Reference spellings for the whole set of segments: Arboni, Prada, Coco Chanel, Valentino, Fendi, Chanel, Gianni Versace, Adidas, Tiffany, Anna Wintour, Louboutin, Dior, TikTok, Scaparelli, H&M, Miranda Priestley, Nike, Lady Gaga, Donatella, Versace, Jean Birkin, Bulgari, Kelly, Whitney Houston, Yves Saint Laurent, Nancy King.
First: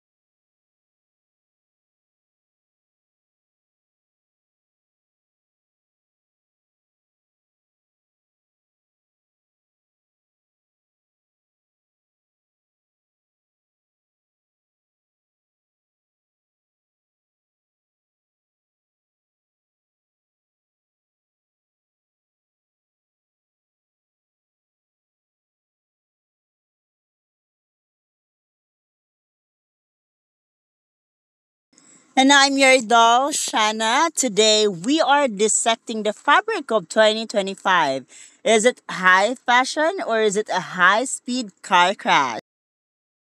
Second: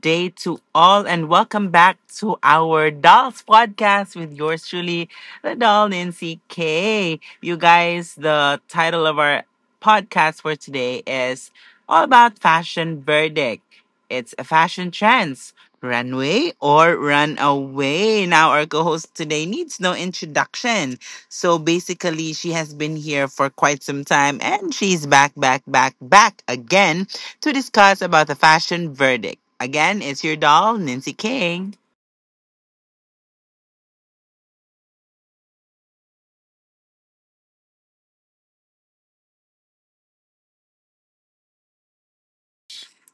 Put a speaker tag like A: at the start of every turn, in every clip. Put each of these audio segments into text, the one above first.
A: day to all, and welcome back to our Dolls Podcast with yours truly, the doll Nancy K. You guys, the title of our podcast for today is all about fashion verdict. It's a fashion trends. Runway or run away. Now, our co host today needs no introduction. So basically, she has been here for quite some time and she's back again to discuss about the fashion verdict. Again, it's your doll, Nancy King.
B: And I'm your doll, Shana. Today we are dissecting the fabric of 2025. Is it high fashion or is it a high speed car crash?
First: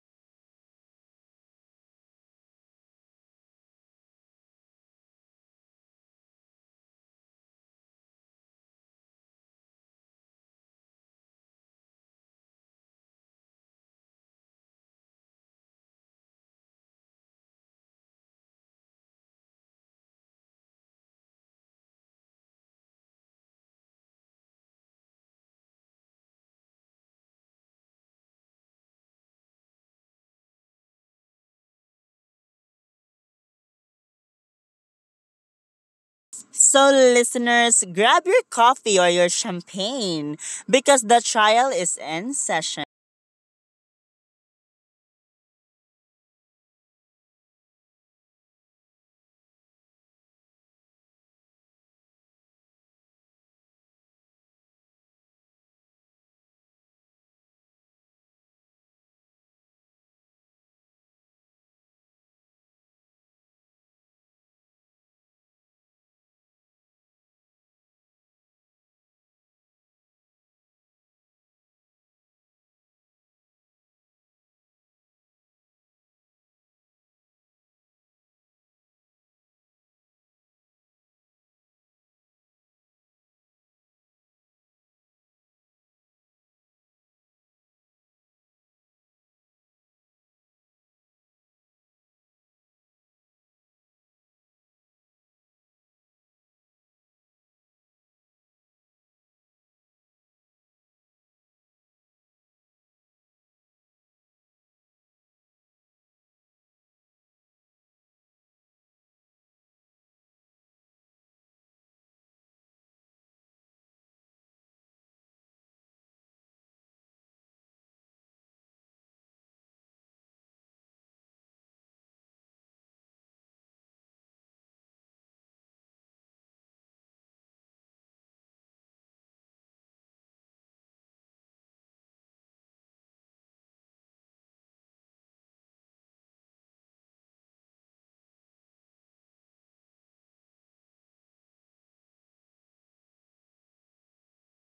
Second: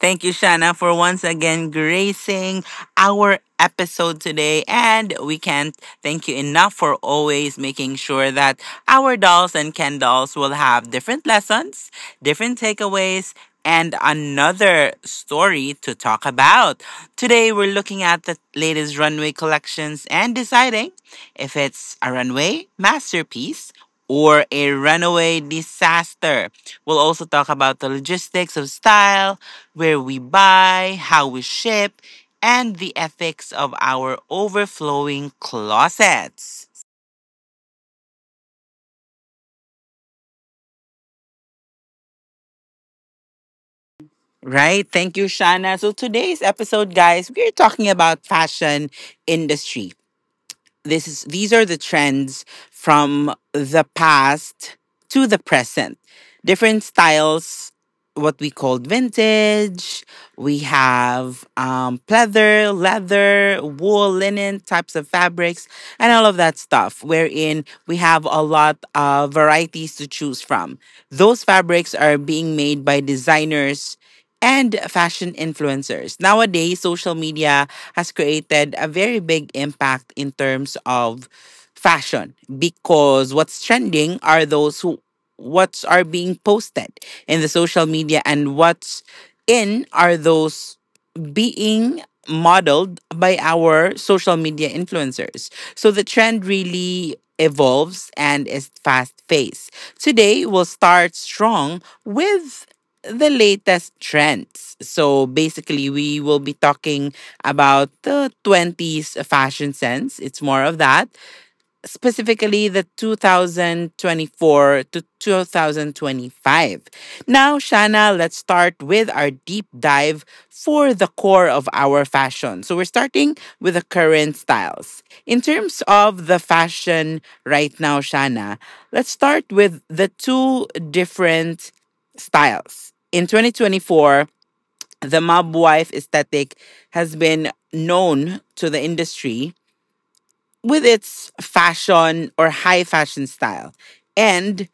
A: Thank you, Shanna, for once again gracing our episode today. And we can't thank you enough for always making sure that our dolls and Ken dolls will have different lessons, different takeaways, and another story to talk about. Today, we're looking at the latest runway collections and deciding if it's a runway masterpiece or a runaway disaster. We'll also talk about the logistics of style, where we buy, how we ship, and the ethics of our overflowing closets.
B: So, listeners, grab your coffee or your champagne because the trial is in session.
A: Right? Thank you, Shana. So today's episode, guys, we're talking about fashion industry. This is these are the trends from the past to the present, different styles, what we called vintage. We have pleather, leather, wool, linen types of fabrics and all of that stuff, wherein we have a lot of varieties to choose from. Those fabrics are being made by designers and fashion influencers. Nowadays, social media has created a very big impact in terms of fashion, because what's trending are those who, what's are being posted in the social media, and what's in are those being modeled by our social media influencers. So the trend really evolves and is fast paced. Today, we'll start strong with the latest trends. So basically, we will be talking about the 20s fashion sense. It's more of that, specifically the 2024 to 2025. Now, Shana, let's start with our deep dive for the core of our fashion. So, we're starting with the current styles. In terms of the fashion right now, Shana, let's start with the two different styles. In 2024, the mob wife aesthetic has been known to the industry with its fashion or high fashion style. And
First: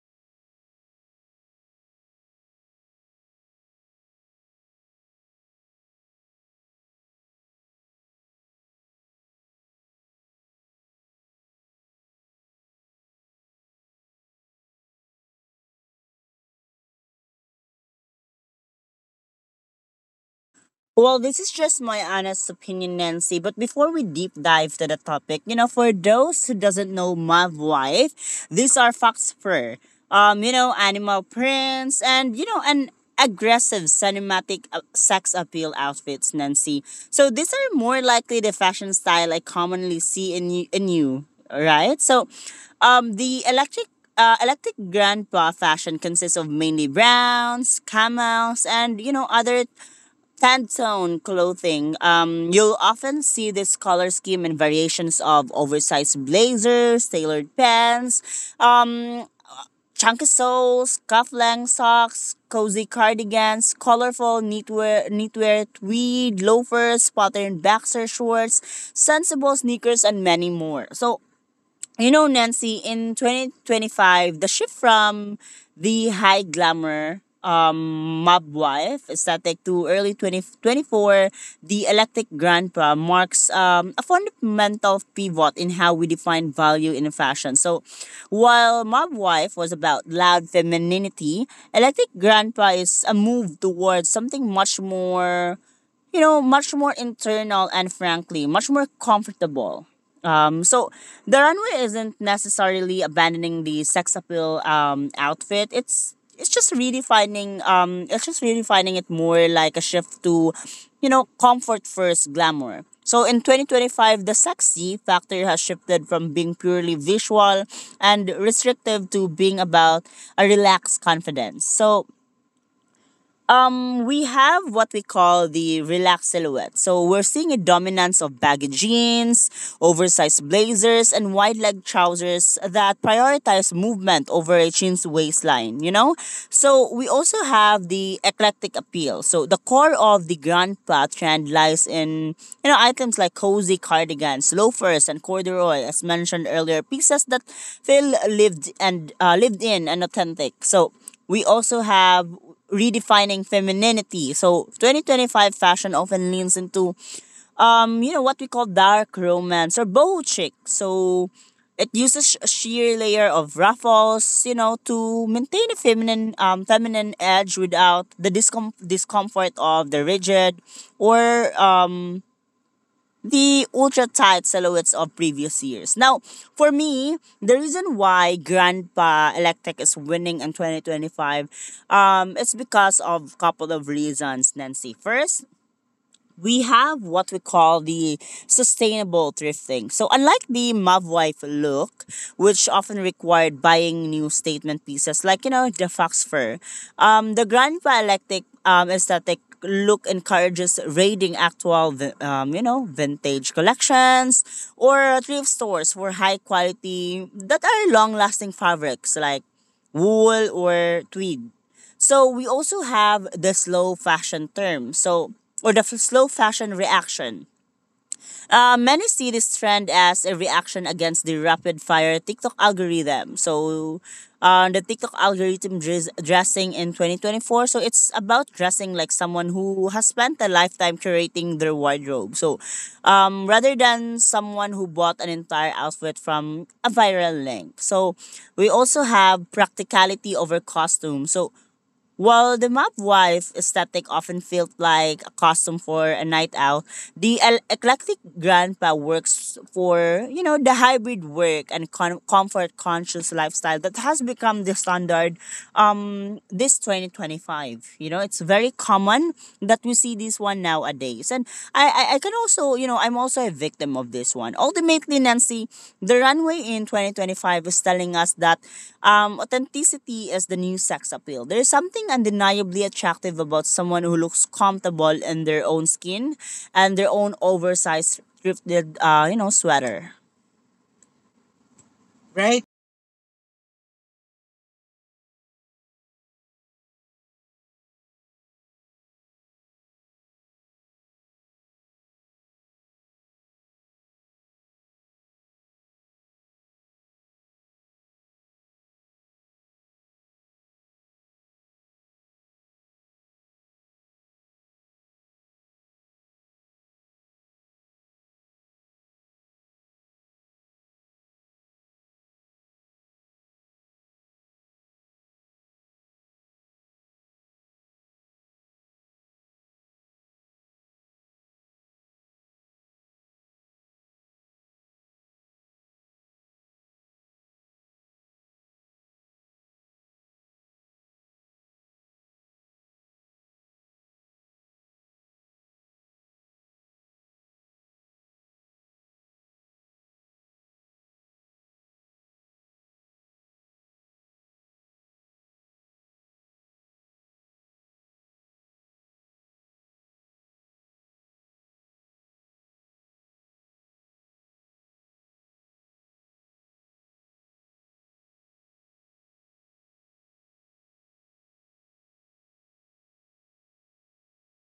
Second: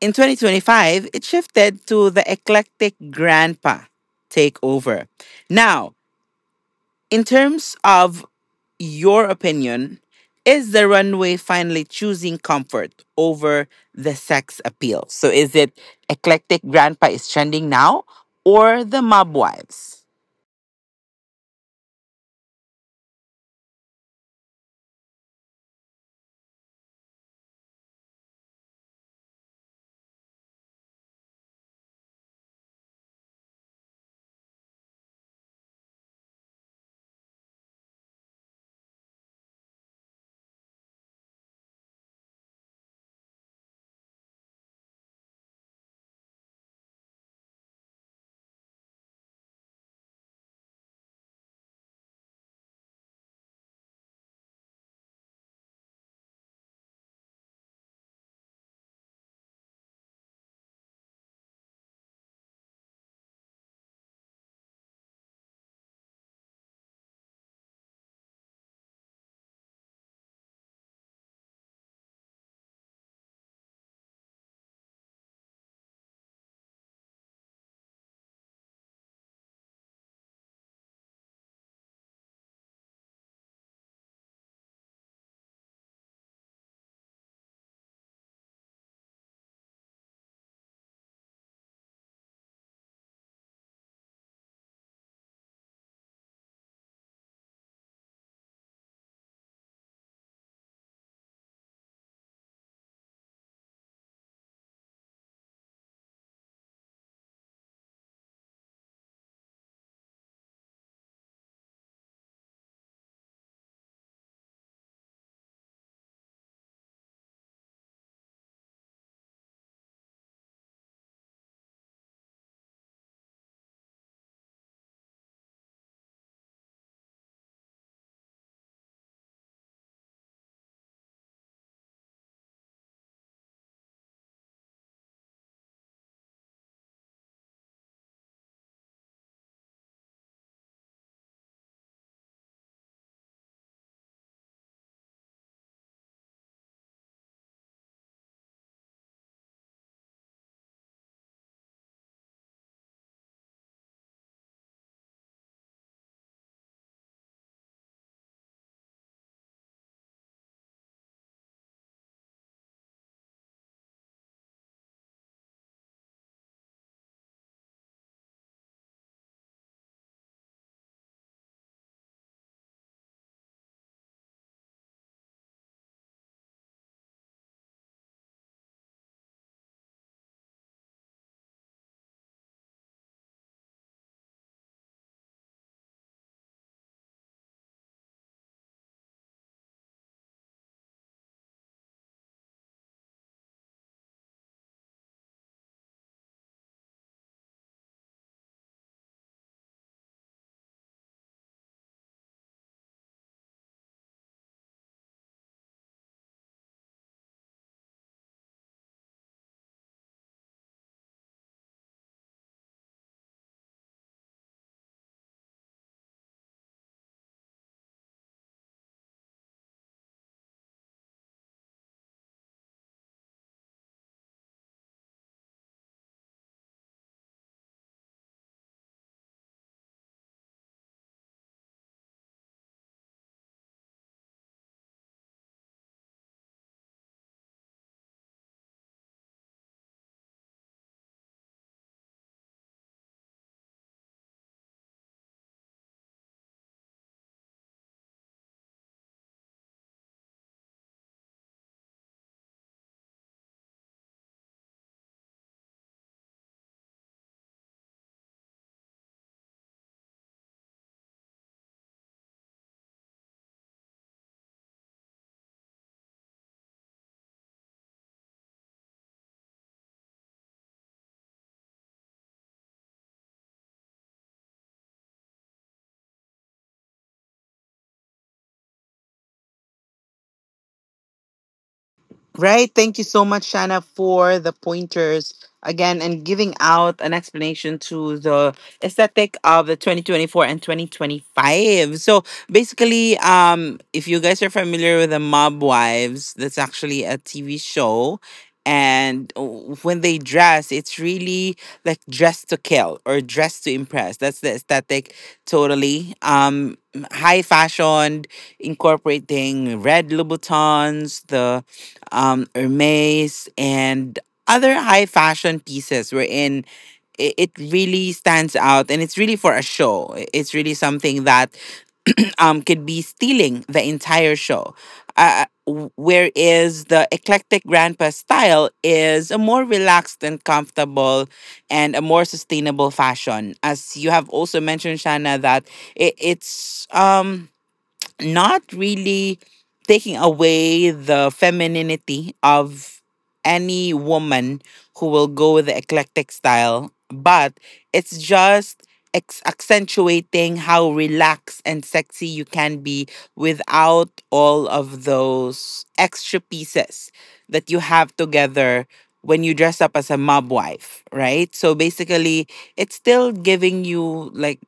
A: in 2025, it shifted to the eclectic grandpa takeover. Now, in terms of your opinion, is the runway finally choosing comfort over the sex appeal? So is it eclectic grandpa is trending now or the mob wives?
B: Well, this is just my honest opinion, Nancy. But before we deep dive to the topic, you know, for those who doesn't know my wife, these are fox fur, you know, animal prints, and you know, an aggressive cinematic sex appeal outfits, Nancy. So these are more likely the fashion style I commonly see in you, right? So, the electric electric grandpa fashion consists of mainly browns, camels, and you know other Pantone clothing. You'll often see this color scheme in variations of oversized blazers, tailored pants, um, chunky soles, cufflink socks, cozy cardigans, colorful knitwear, knitwear tweed loafers, patterned boxer shorts, sensible sneakers, and many more. So you know, Nancy, in 2025, the shift from the high glamour mob wife aesthetic to early 2024, the electric grandpa marks a fundamental pivot in how we define value in fashion. So, while mob wife was about loud femininity, electric grandpa is a move towards something much more you know, much more internal and frankly, much more comfortable. So the runway isn't necessarily abandoning the sex appeal outfit. It's just redefining it's just redefining it more like a shift to, you know, comfort first glamour. So in 2025, the sexy factor has shifted from being purely visual and restrictive to being about a relaxed confidence. So we have what we call the relaxed silhouette. So we're seeing a dominance of baggy jeans, oversized blazers, and wide leg trousers that prioritize movement over a chin's waistline, you know? So we also have the eclectic appeal. So the core of the Grand Plat trend lies in, you know, items like cozy cardigans, loafers, and corduroy, as mentioned earlier, pieces that feel lived and lived in and authentic. So we also have redefining femininity. So 2025 fashion often leans into you know what we call dark romance or boho chic. So it uses a sheer layer of ruffles, you know, to maintain a feminine feminine edge without the discomfort of the rigid or the ultra tight silhouettes of previous years. Now, for me, the reason why Grandpa Electric is winning in 2025 is because of a couple of reasons, Nancy. First, we have what we call the sustainable thrifting. So, unlike the Mavwife look, which often required buying new statement pieces like, you know, the fox fur, the grand dialectic aesthetic look encourages raiding actual, you know, vintage collections or thrift stores for high quality that are long lasting fabrics like wool or tweed. So we also have the slow fashion term. So or the slow fashion reaction. Many see this trend as a reaction against the rapid fire TikTok algorithm. So the TikTok algorithm dressing in 2024. So it's about dressing like someone who has spent a lifetime curating their wardrobe. So rather than someone who bought an entire outfit from a viral link. So we also have practicality over costume. So while the mob wife aesthetic often felt like a costume for a night owl, the eclectic grandpa works for, you know, the hybrid work and comfort conscious lifestyle that has become the standard this 2025. You know, it's very common that we see this one nowadays. And I can also, you know, I'm also a victim of this one. Ultimately, Nancy, the runway in 2025 is telling us that authenticity is the new sex appeal. There's something undeniably attractive about someone who looks comfortable in their own skin and their own oversized, thrifted, you know, sweater. Right?
A: Right. Thank you so much, Shana, for the pointers again and giving out an explanation to the aesthetic of the 2024 and 2025. So basically, if you guys are familiar with the Mob Wives, that's actually a TV show. And when they dress, it's really like dress to kill or dress to impress. That's the aesthetic totally. Um, high fashion, incorporating red Louboutins, the Hermes, and other high fashion pieces, wherein it really stands out and it's really for a show. It's really something that could be stealing the entire show. Whereas the eclectic grandpa style is a more relaxed and comfortable and a more sustainable fashion. As you have also mentioned, Shana, that it, it's. Not really taking away the femininity of any woman who will go with the eclectic style, but it's just accentuating how relaxed and sexy you can be without all of those extra pieces that you have together when you dress up as a mob wife, right? So basically, it's still giving you like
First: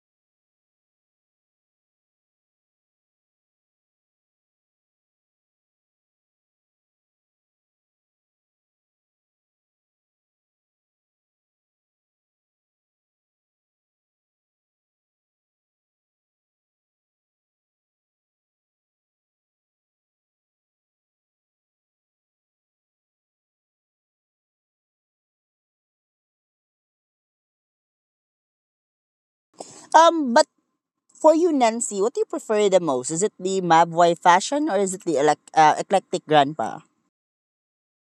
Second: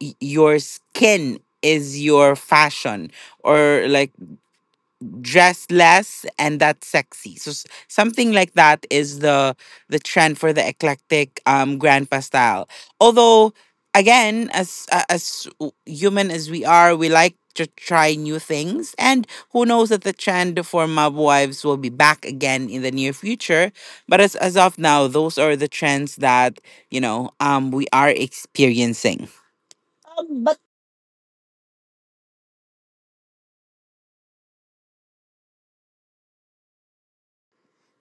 A: your skin is your fashion, or like dress less and that's sexy. So something like that is the trend for the eclectic grandpa style. Although, again, as human as we are, we like to try new things, and who knows that the trend for mob wives will be back again in the near future. But as of now those are the trends that we are experiencing.
B: But for you, Nancy, what do you prefer the most? Is it the Mabway fashion or is it the eclectic grandpa?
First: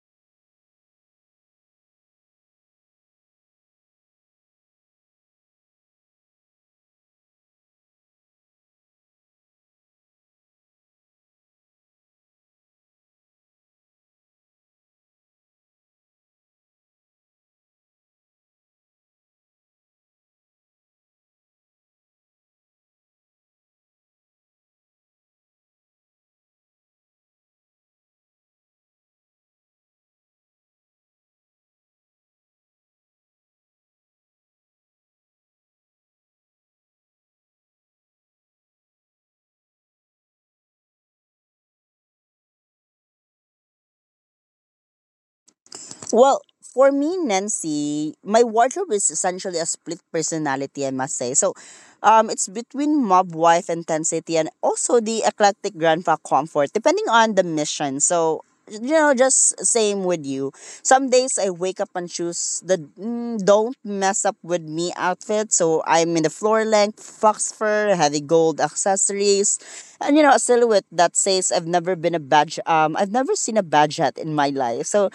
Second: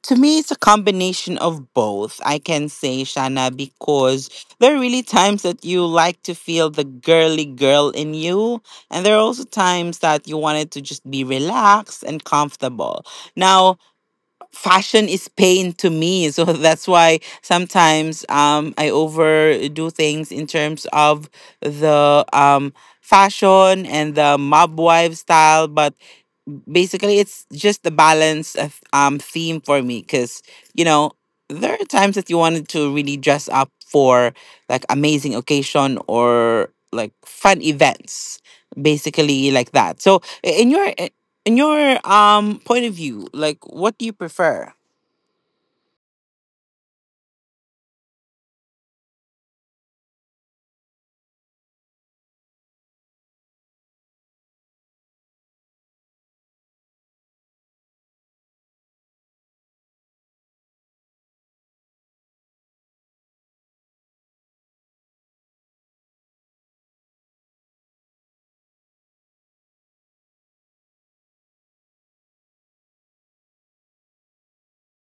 A: To me, it's a combination of both, I can say, Shana, because there are really times that you like to feel the girly girl in you. And there are also times that you wanted to just be relaxed and comfortable. Now, fashion is pain to me. So that's why sometimes I overdo things in terms of the fashion and the mob wife style. But basically it's just the balance of theme for me, because you know there are times that you wanted to really dress up for like amazing occasion or like fun events, basically like that. So in your point of view, like what do you prefer?
B: Well, for me, Nancy, my wardrobe is essentially a split personality, I must say. So, it's between mob wife intensity and also the eclectic grandpa comfort, depending on the mission. So, you know, just same with you. Some days I wake up and choose the don't mess up with me outfit. So I'm in the floor length, fox fur, heavy gold accessories, and you know, a silhouette that says I've never been a badge. I've never seen a badge hat in my life. So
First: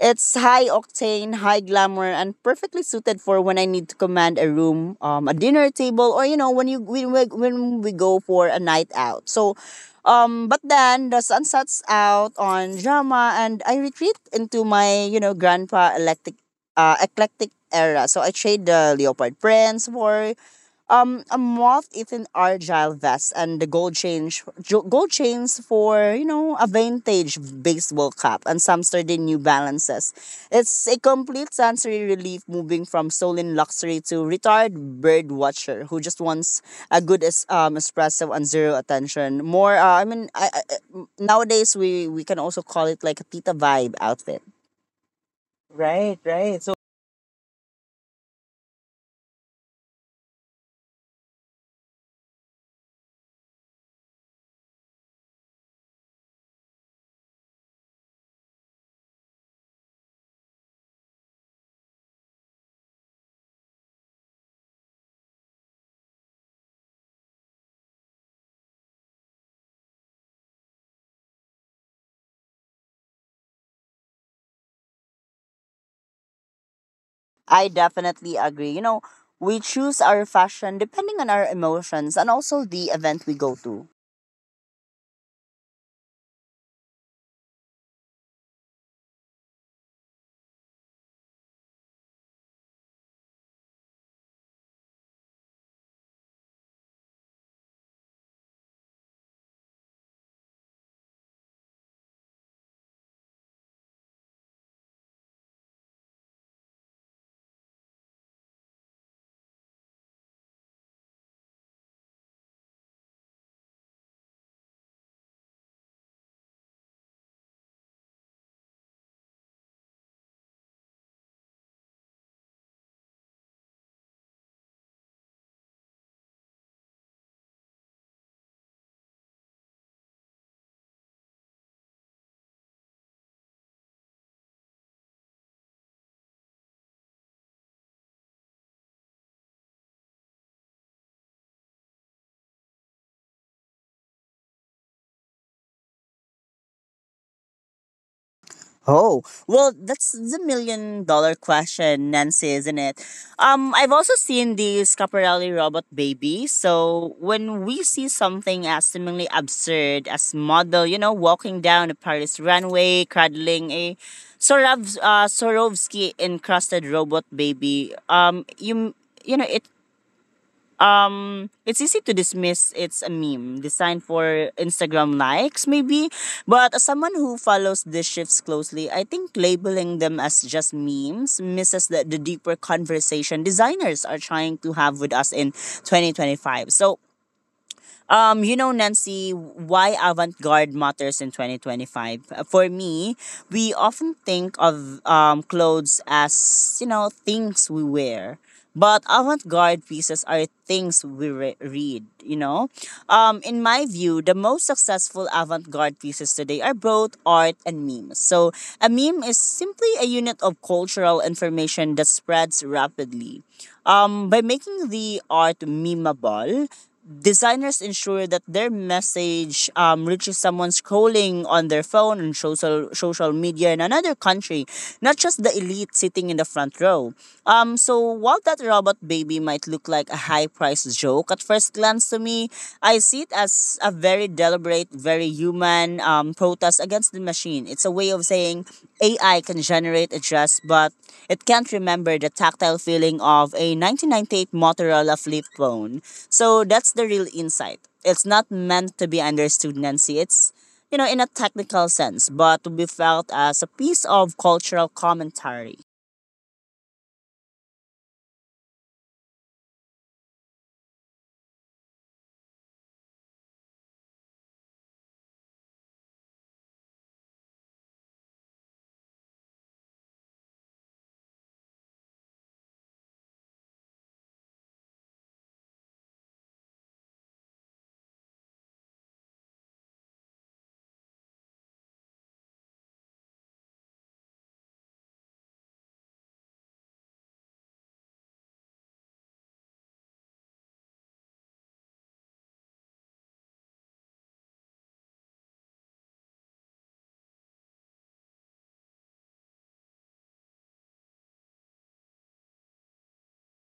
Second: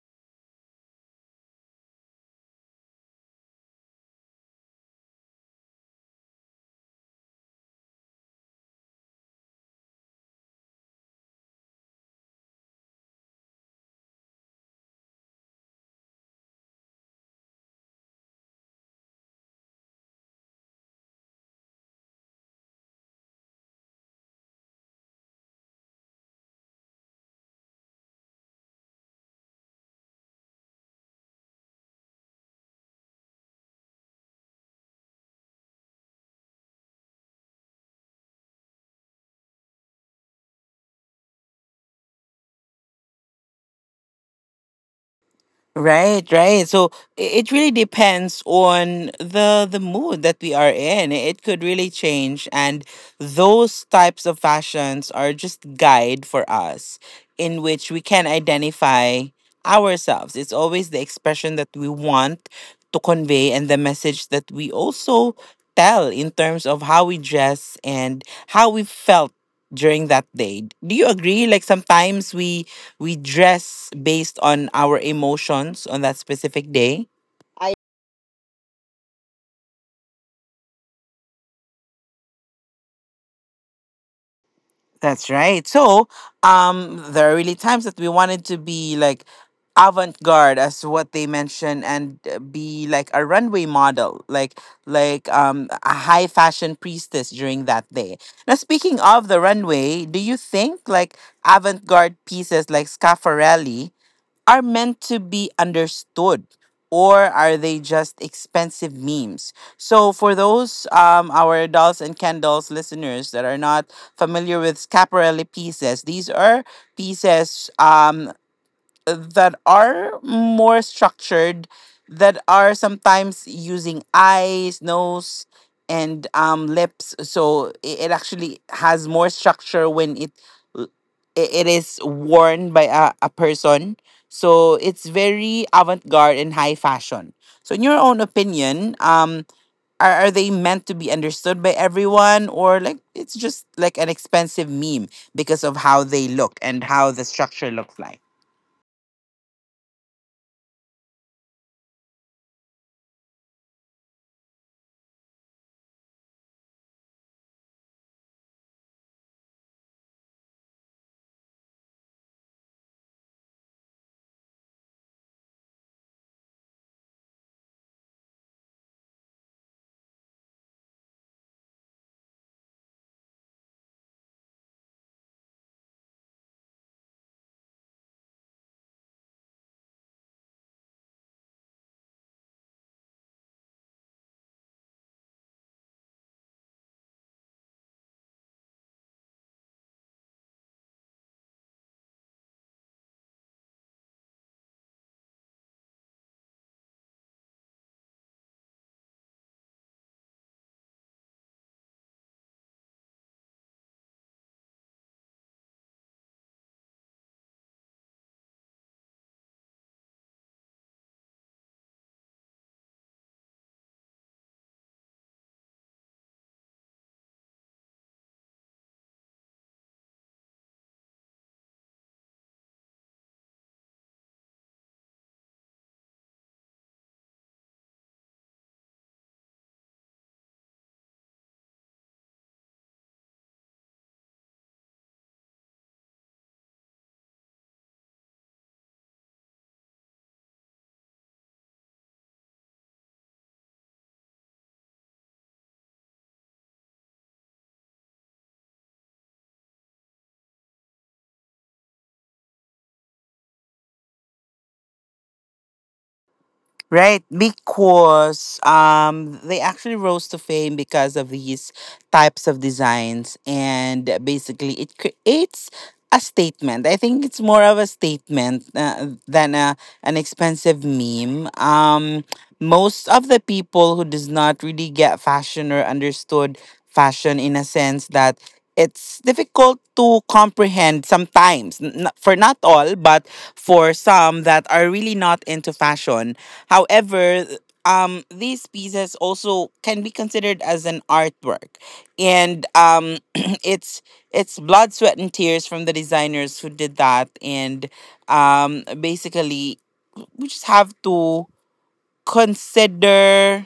B: it's high octane, high glamour, and perfectly suited for when I need to command a room, a dinner table, or you know when we go for a night out. So, but then the sun sets out on drama, and I retreat into my you know grandpa electric, eclectic era. So I trade the leopard prints for a moth eaten argyle vest and the gold chains for you know a vintage baseball cap and some sturdy new balances. It's a complete sensory relief moving from stolen luxury to retired bird watcher who just wants a good espresso and zero attention more nowadays we can also call it like a tita vibe outfit. Right,
A: Right,
B: right.
A: right.
B: So
A: So it really depends on the mood that we are in. It could really change, and those types of fashions are just guide for us in which we can identify ourselves. It's always the expression that we want to convey and the message that we also tell in terms of how we dress and how we felt during that day. Do you agree? Like sometimes we dress based on our emotions on that specific day.
B: I
A: I...
B: definitely agree. You know, we choose our fashion depending on our emotions and also the event we go to.
A: That's right. So, there are really times that we wanted to be like avant-garde, as what they mention, and be like a runway model, like like a high fashion priestess during that day. Now, speaking of the runway, do you think like avant-garde pieces like Scafarelli are meant to be understood, or are they just expensive memes? So, for those our adults and candles listeners that are not familiar with scaparelli pieces, these are pieces that are more structured, that are sometimes using eyes, nose, and lips. So it actually has more structure when l- it is worn by a person. So it's very avant-garde and high fashion. So in your own opinion, are they meant to be understood by everyone, or like it's just like an expensive meme because of how they look and how the structure looks like?
B: Oh, well, that's the million-dollar question, Nancy, isn't it? I've also seen the Scaparelli robot baby. So when we see something as seemingly absurd as model, you know, walking down a Paris runway, cradling a Sorovsky encrusted robot baby, you know, it's easy to dismiss. It's a meme designed for Instagram likes, maybe, but as someone who follows these shifts closely, I think labeling them as just memes misses the deeper conversation designers are trying to have with us in 2025. So you know, Nancy, why avant garde matters in 2025? For me, we often think of clothes as, you know, things we wear. But avant garde pieces are things we read, you know? In my view, the most successful avant garde pieces today are both art and memes. So, a meme is simply a unit of cultural information that spreads rapidly. By making the art memeable, designers ensure that their message reaches someone scrolling on their phone and social media in another country, not just the elite sitting in the front row. So while that robot baby might look like a high priced joke at first glance to me, I see it as a very deliberate, very human protest against the machine. It's a way of saying AI can generate a dress, but it can't remember the tactile feeling of a 1998 Motorola flip phone. So that's the real insight. It's not meant to be understood, Nancy. It's, you know, in a technical sense, but to be felt as a piece of cultural commentary.
A: Right, because they actually rose to fame because of these types of designs, and basically it creates a statement. I think it's more of a statement, than an expensive meme. Most of the people who does not really get fashion or understood fashion in a sense that it's difficult to comprehend sometimes, for not all but for some that are really not into fashion. However, these pieces also can be considered as an artwork, and it's blood, sweat, and tears from the designers who did that, and basically we just have to consider,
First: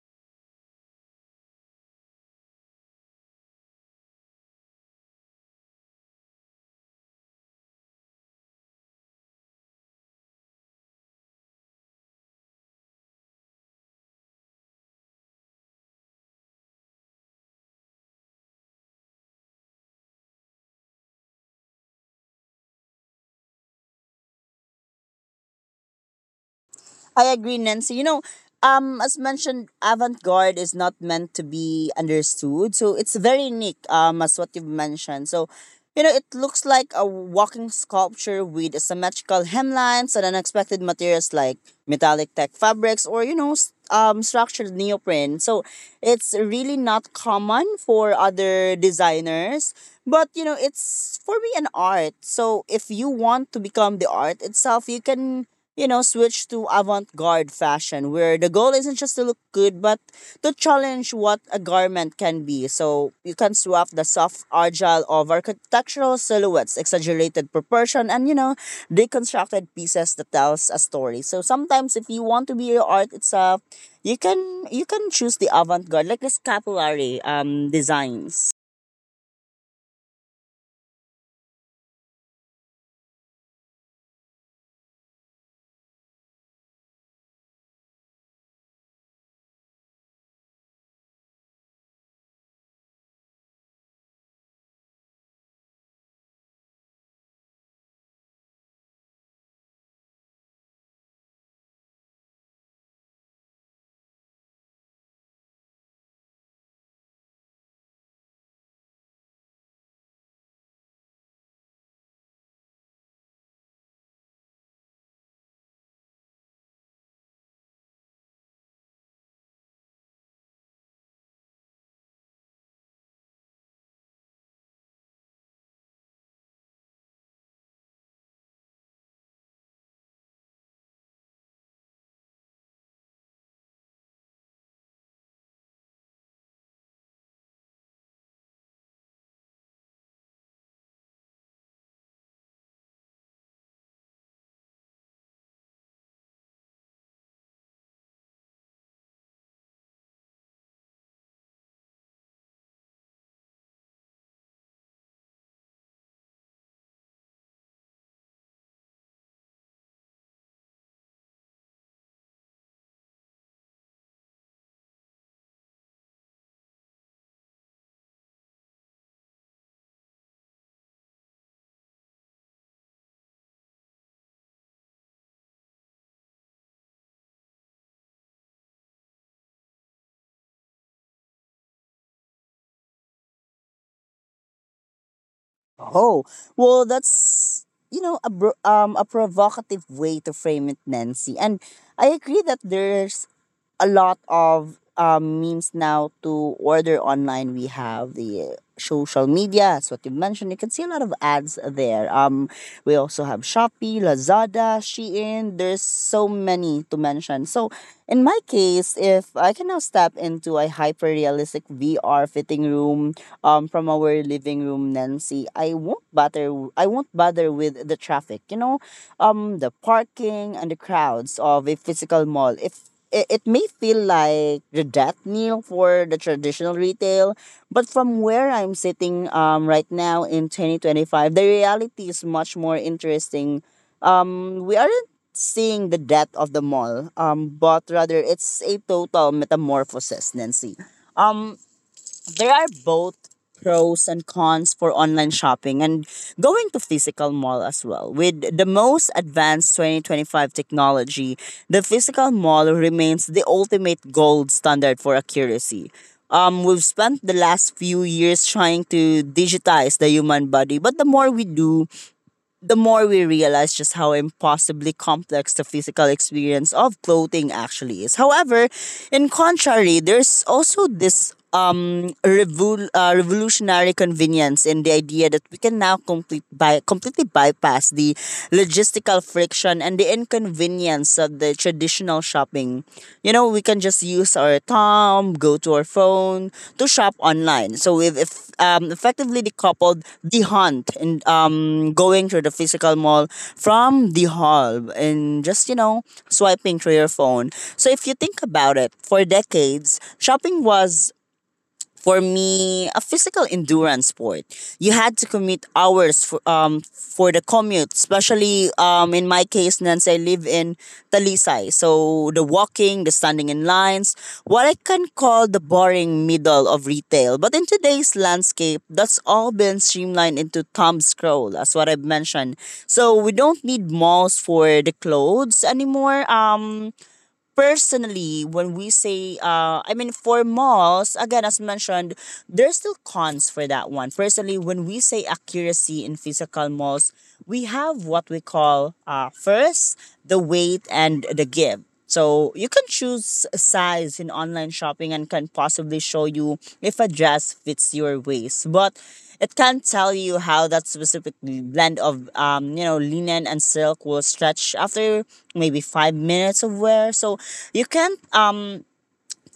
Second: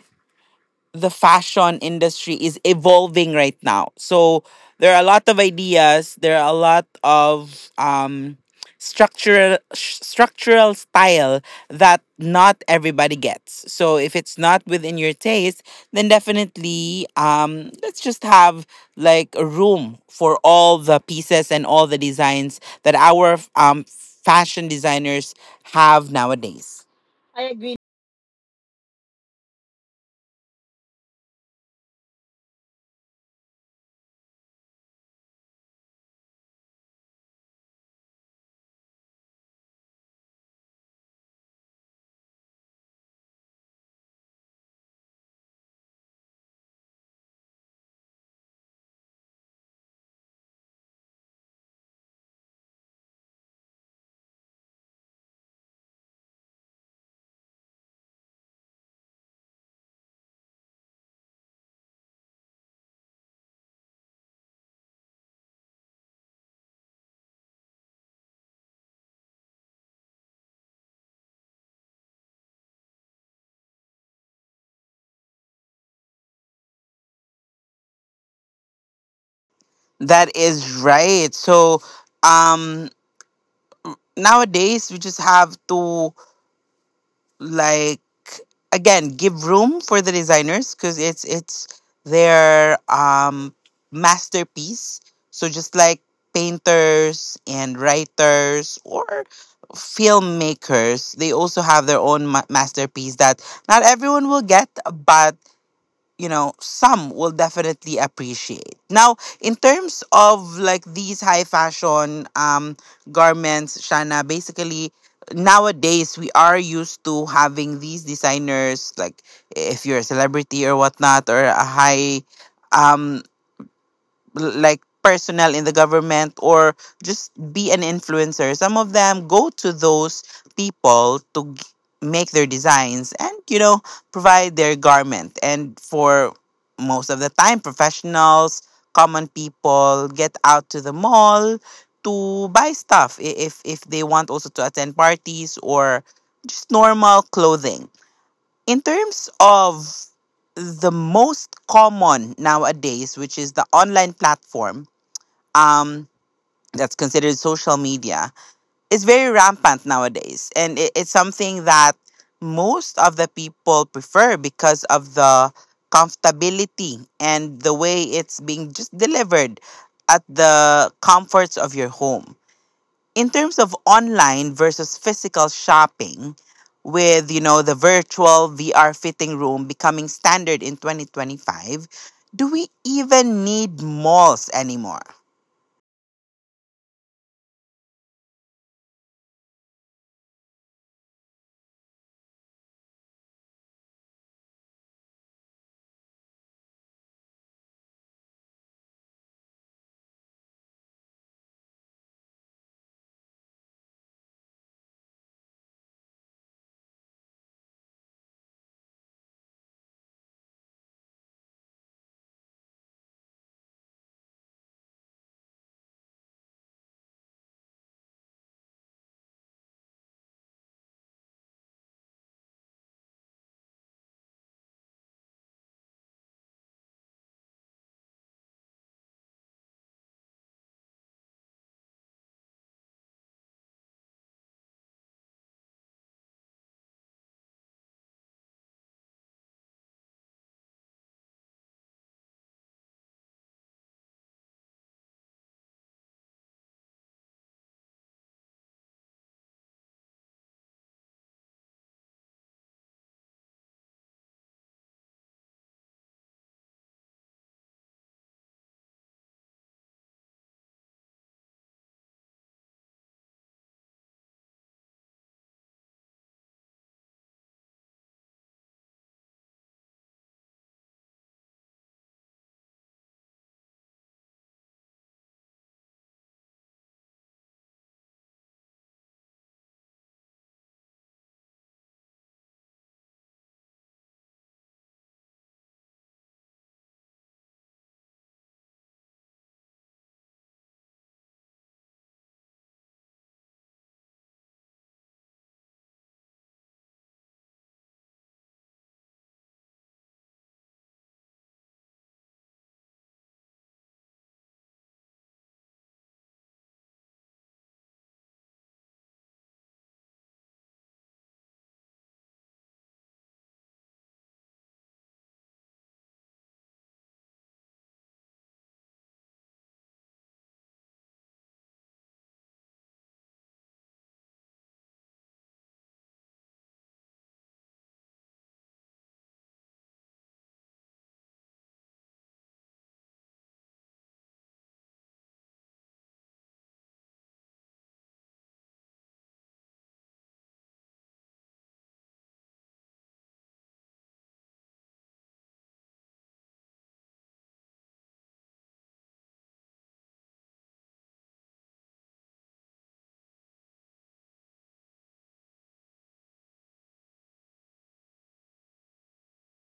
A: the fashion industry is evolving right now. So there are a lot of ideas. There are a lot of structural style that not everybody gets. So if it's not within your taste, then definitely let's just have like a room for all the pieces and all the designs that our fashion designers have nowadays.
B: I agree, Nancy. You know, as mentioned, avant-garde is not meant to be understood, so it's very unique. As what you've mentioned, so you know, it looks like a walking sculpture with asymmetrical hemlines and unexpected materials like metallic tech fabrics or you know, structured neoprene. So it's really not common for other designers. But you know, it's for me an art. So if you want to become the art itself, you can you know, switch to avant garde fashion where the goal isn't just to look good but to challenge what a garment can be. So you can swap the soft agile of architectural silhouettes, exaggerated proportion, and you know, deconstructed pieces that tells a story. So sometimes if you want to be your art itself, you can choose the avant garde, like the scapulary designs.
A: That is right. So um nowadays we just have to, like, again give room for the designers, because it's their masterpiece. So just like painters and writers or filmmakers, they also have their own masterpiece that not everyone will get, but you know some will definitely appreciate. Now, in terms of like these high fashion garments, Shana, basically nowadays we are used to having these designers. Like, if you're a celebrity or whatnot, or a high um like personnel in the government, or just be an influencer, some of them go to those people to make their designs and you know provide their garment. And for most of the time professionals, common people get out to the mall to buy stuff if they want also to attend parties or just normal clothing. In terms of the most common nowadays, which is the online platform, um, that's considered social media, is very rampant nowadays, and it's something that most of the people prefer because of the comfortability and the way it's being just delivered at the comforts of your home. In terms of online versus physical shopping, with you know the virtual VR fitting room becoming standard in 2025, do we even need malls anymore?
B: Oh, well, that's you know a a provocative way to frame it, Nancy. And I agree that there's a lot of means now to order online. We have the social media, as what you mentioned. You can see a lot of ads there. We also have Shopee, Lazada, Shein. There's so many to mention. So, in my case, if I can now step into a hyper realistic VR fitting room from our living room, Nancy, I won't bother. I won't bother with the traffic. You know, the parking and the crowds of a physical mall. If it, it may feel like the death knell for the traditional retail, but from where I'm sitting right now in 2025, the reality is much more interesting. We aren't seeing the death of the mall, but rather it's a total metamorphosis, Nancy. Um, there are both pros and cons for online shopping and going to physical mall as well. With the most advanced 2025 technology, the physical mall remains the ultimate gold standard for accuracy. We've spent the last few years trying to digitize the human body, but the more we do, the more we realize just how impossibly complex the physical experience of clothing actually is. However, in contrary, there's also this revolutionary convenience in the idea that we can now completely bypass the logistical friction and the inconvenience of the traditional shopping. You know, we can just use our thumb, go to our phone to shop online. So we've effectively decoupled the hunt and going through the physical mall from the hall and just, you know, swiping through your phone. So if you think about it, for decades, shopping was for me a physical endurance sport. You had to commit hours for the commute, especially in my case, Nance. I live in Talisay, so the walking, the standing in lines, what I can call the boring middle of retail. But in today's landscape, that's all been streamlined into thumb scroll, as what I've mentioned. So we don't need malls for the clothes anymore. Personally, when we say, I mean, For malls, again, as mentioned, there's still cons for that one. Personally, when we say accuracy in physical malls, we have what we call first the weight and the give. So you can choose size in online shopping and can possibly show you if a dress fits your waist. But it can't tell you how that specific blend of linen and silk will stretch after maybe 5 minutes of wear. So you can't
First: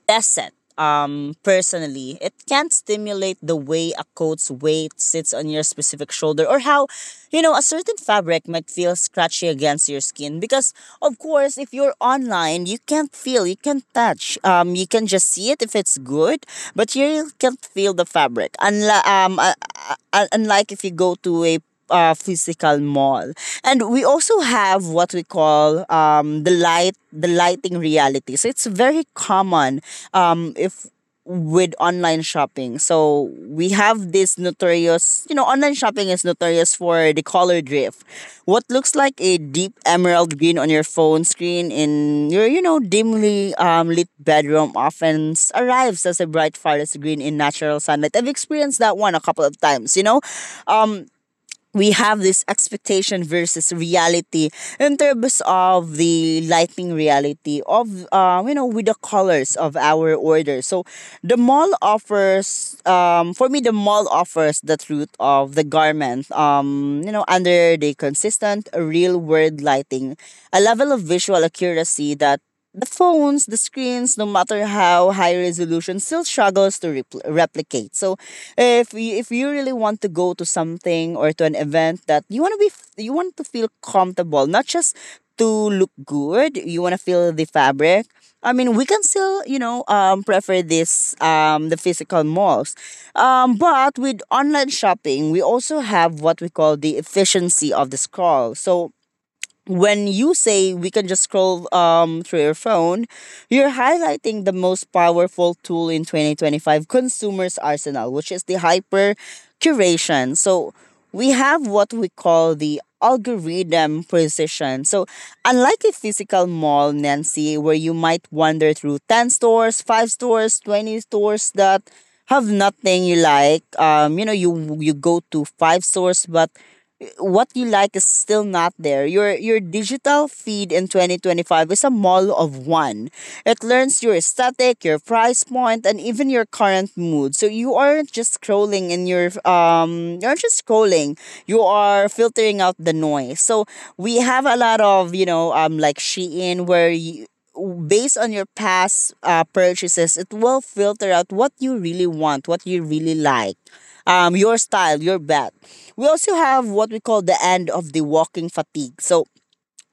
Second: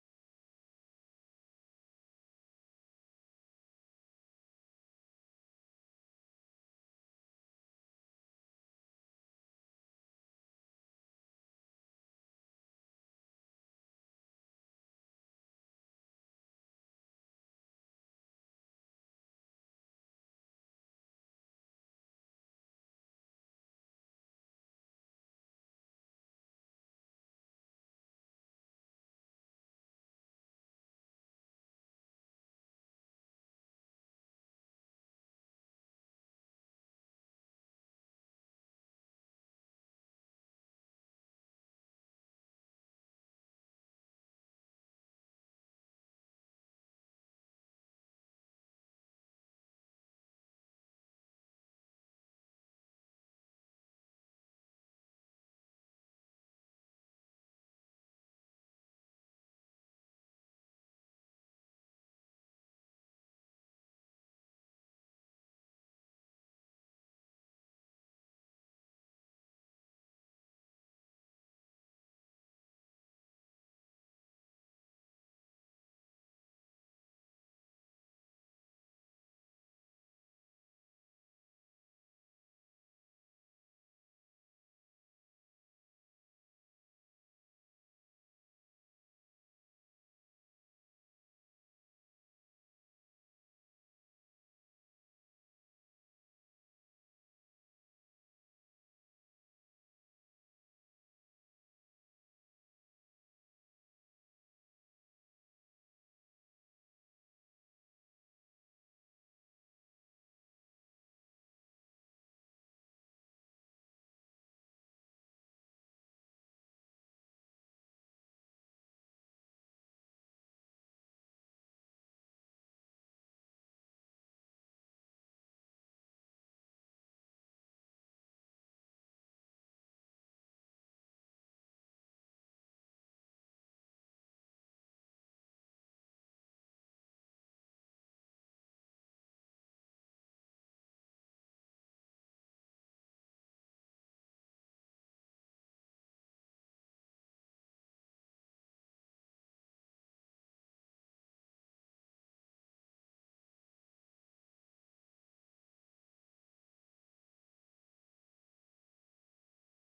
B: test it. Um, personally, it can not stimulate the way a coat's weight sits on your specific shoulder or how you know, a certain fabric might feel scratchy against your skin. Because, of course, if you're online, you can't feel, you can't touch. You can just see it if it's good, but here you really can't feel the fabric. Unlike if you go to a physical mall. And we also have what we call the lighting reality. So it's very common if with online shopping. So we have this notorious, you know, online shopping is notorious for the color drift. What looks like a deep emerald green on your phone screen in your you know, dimly lit bedroom often arrives as a bright forest green in natural sunlight. I've experienced that one a couple of times. You know. Um, we have this expectation versus reality in terms of the lighting reality of you know with the colors of our order. So the mall offers, for me, the mall offers the truth of the garment you know under the consistent real world lighting, a level of visual accuracy that the phones, the screens, no matter how high resolution, still struggles to replicate. So, if you really want to go to something or to an event that you want to be, you want to feel comfortable, not just to look good. You want to feel the fabric. I mean, we can still, you know, prefer the physical malls. But with online shopping, we also have what we call the efficiency of the scroll. So when you say we can just scroll through your phone, you're highlighting the most powerful tool in 2025 consumers arsenal, which is the hyper curation. So we have what we call the algorithm precision. So unlike a physical mall, Nancy, where you might wander through 10 stores, 5 stores, 20 stores that have nothing you like, you go to five stores, but what you like is still not there. Your digital feed in 2025 is a mall of one. It learns your aesthetic, your price point, and even your current mood. So you aren't just scrolling in your you're just scrolling. You are filtering out the noise. So we have a lot of you know, like Shein, where you, based on your past purchases, it will filter out what you really want, what you really like, your style, your bat. We also have what we call the end of the walking fatigue. So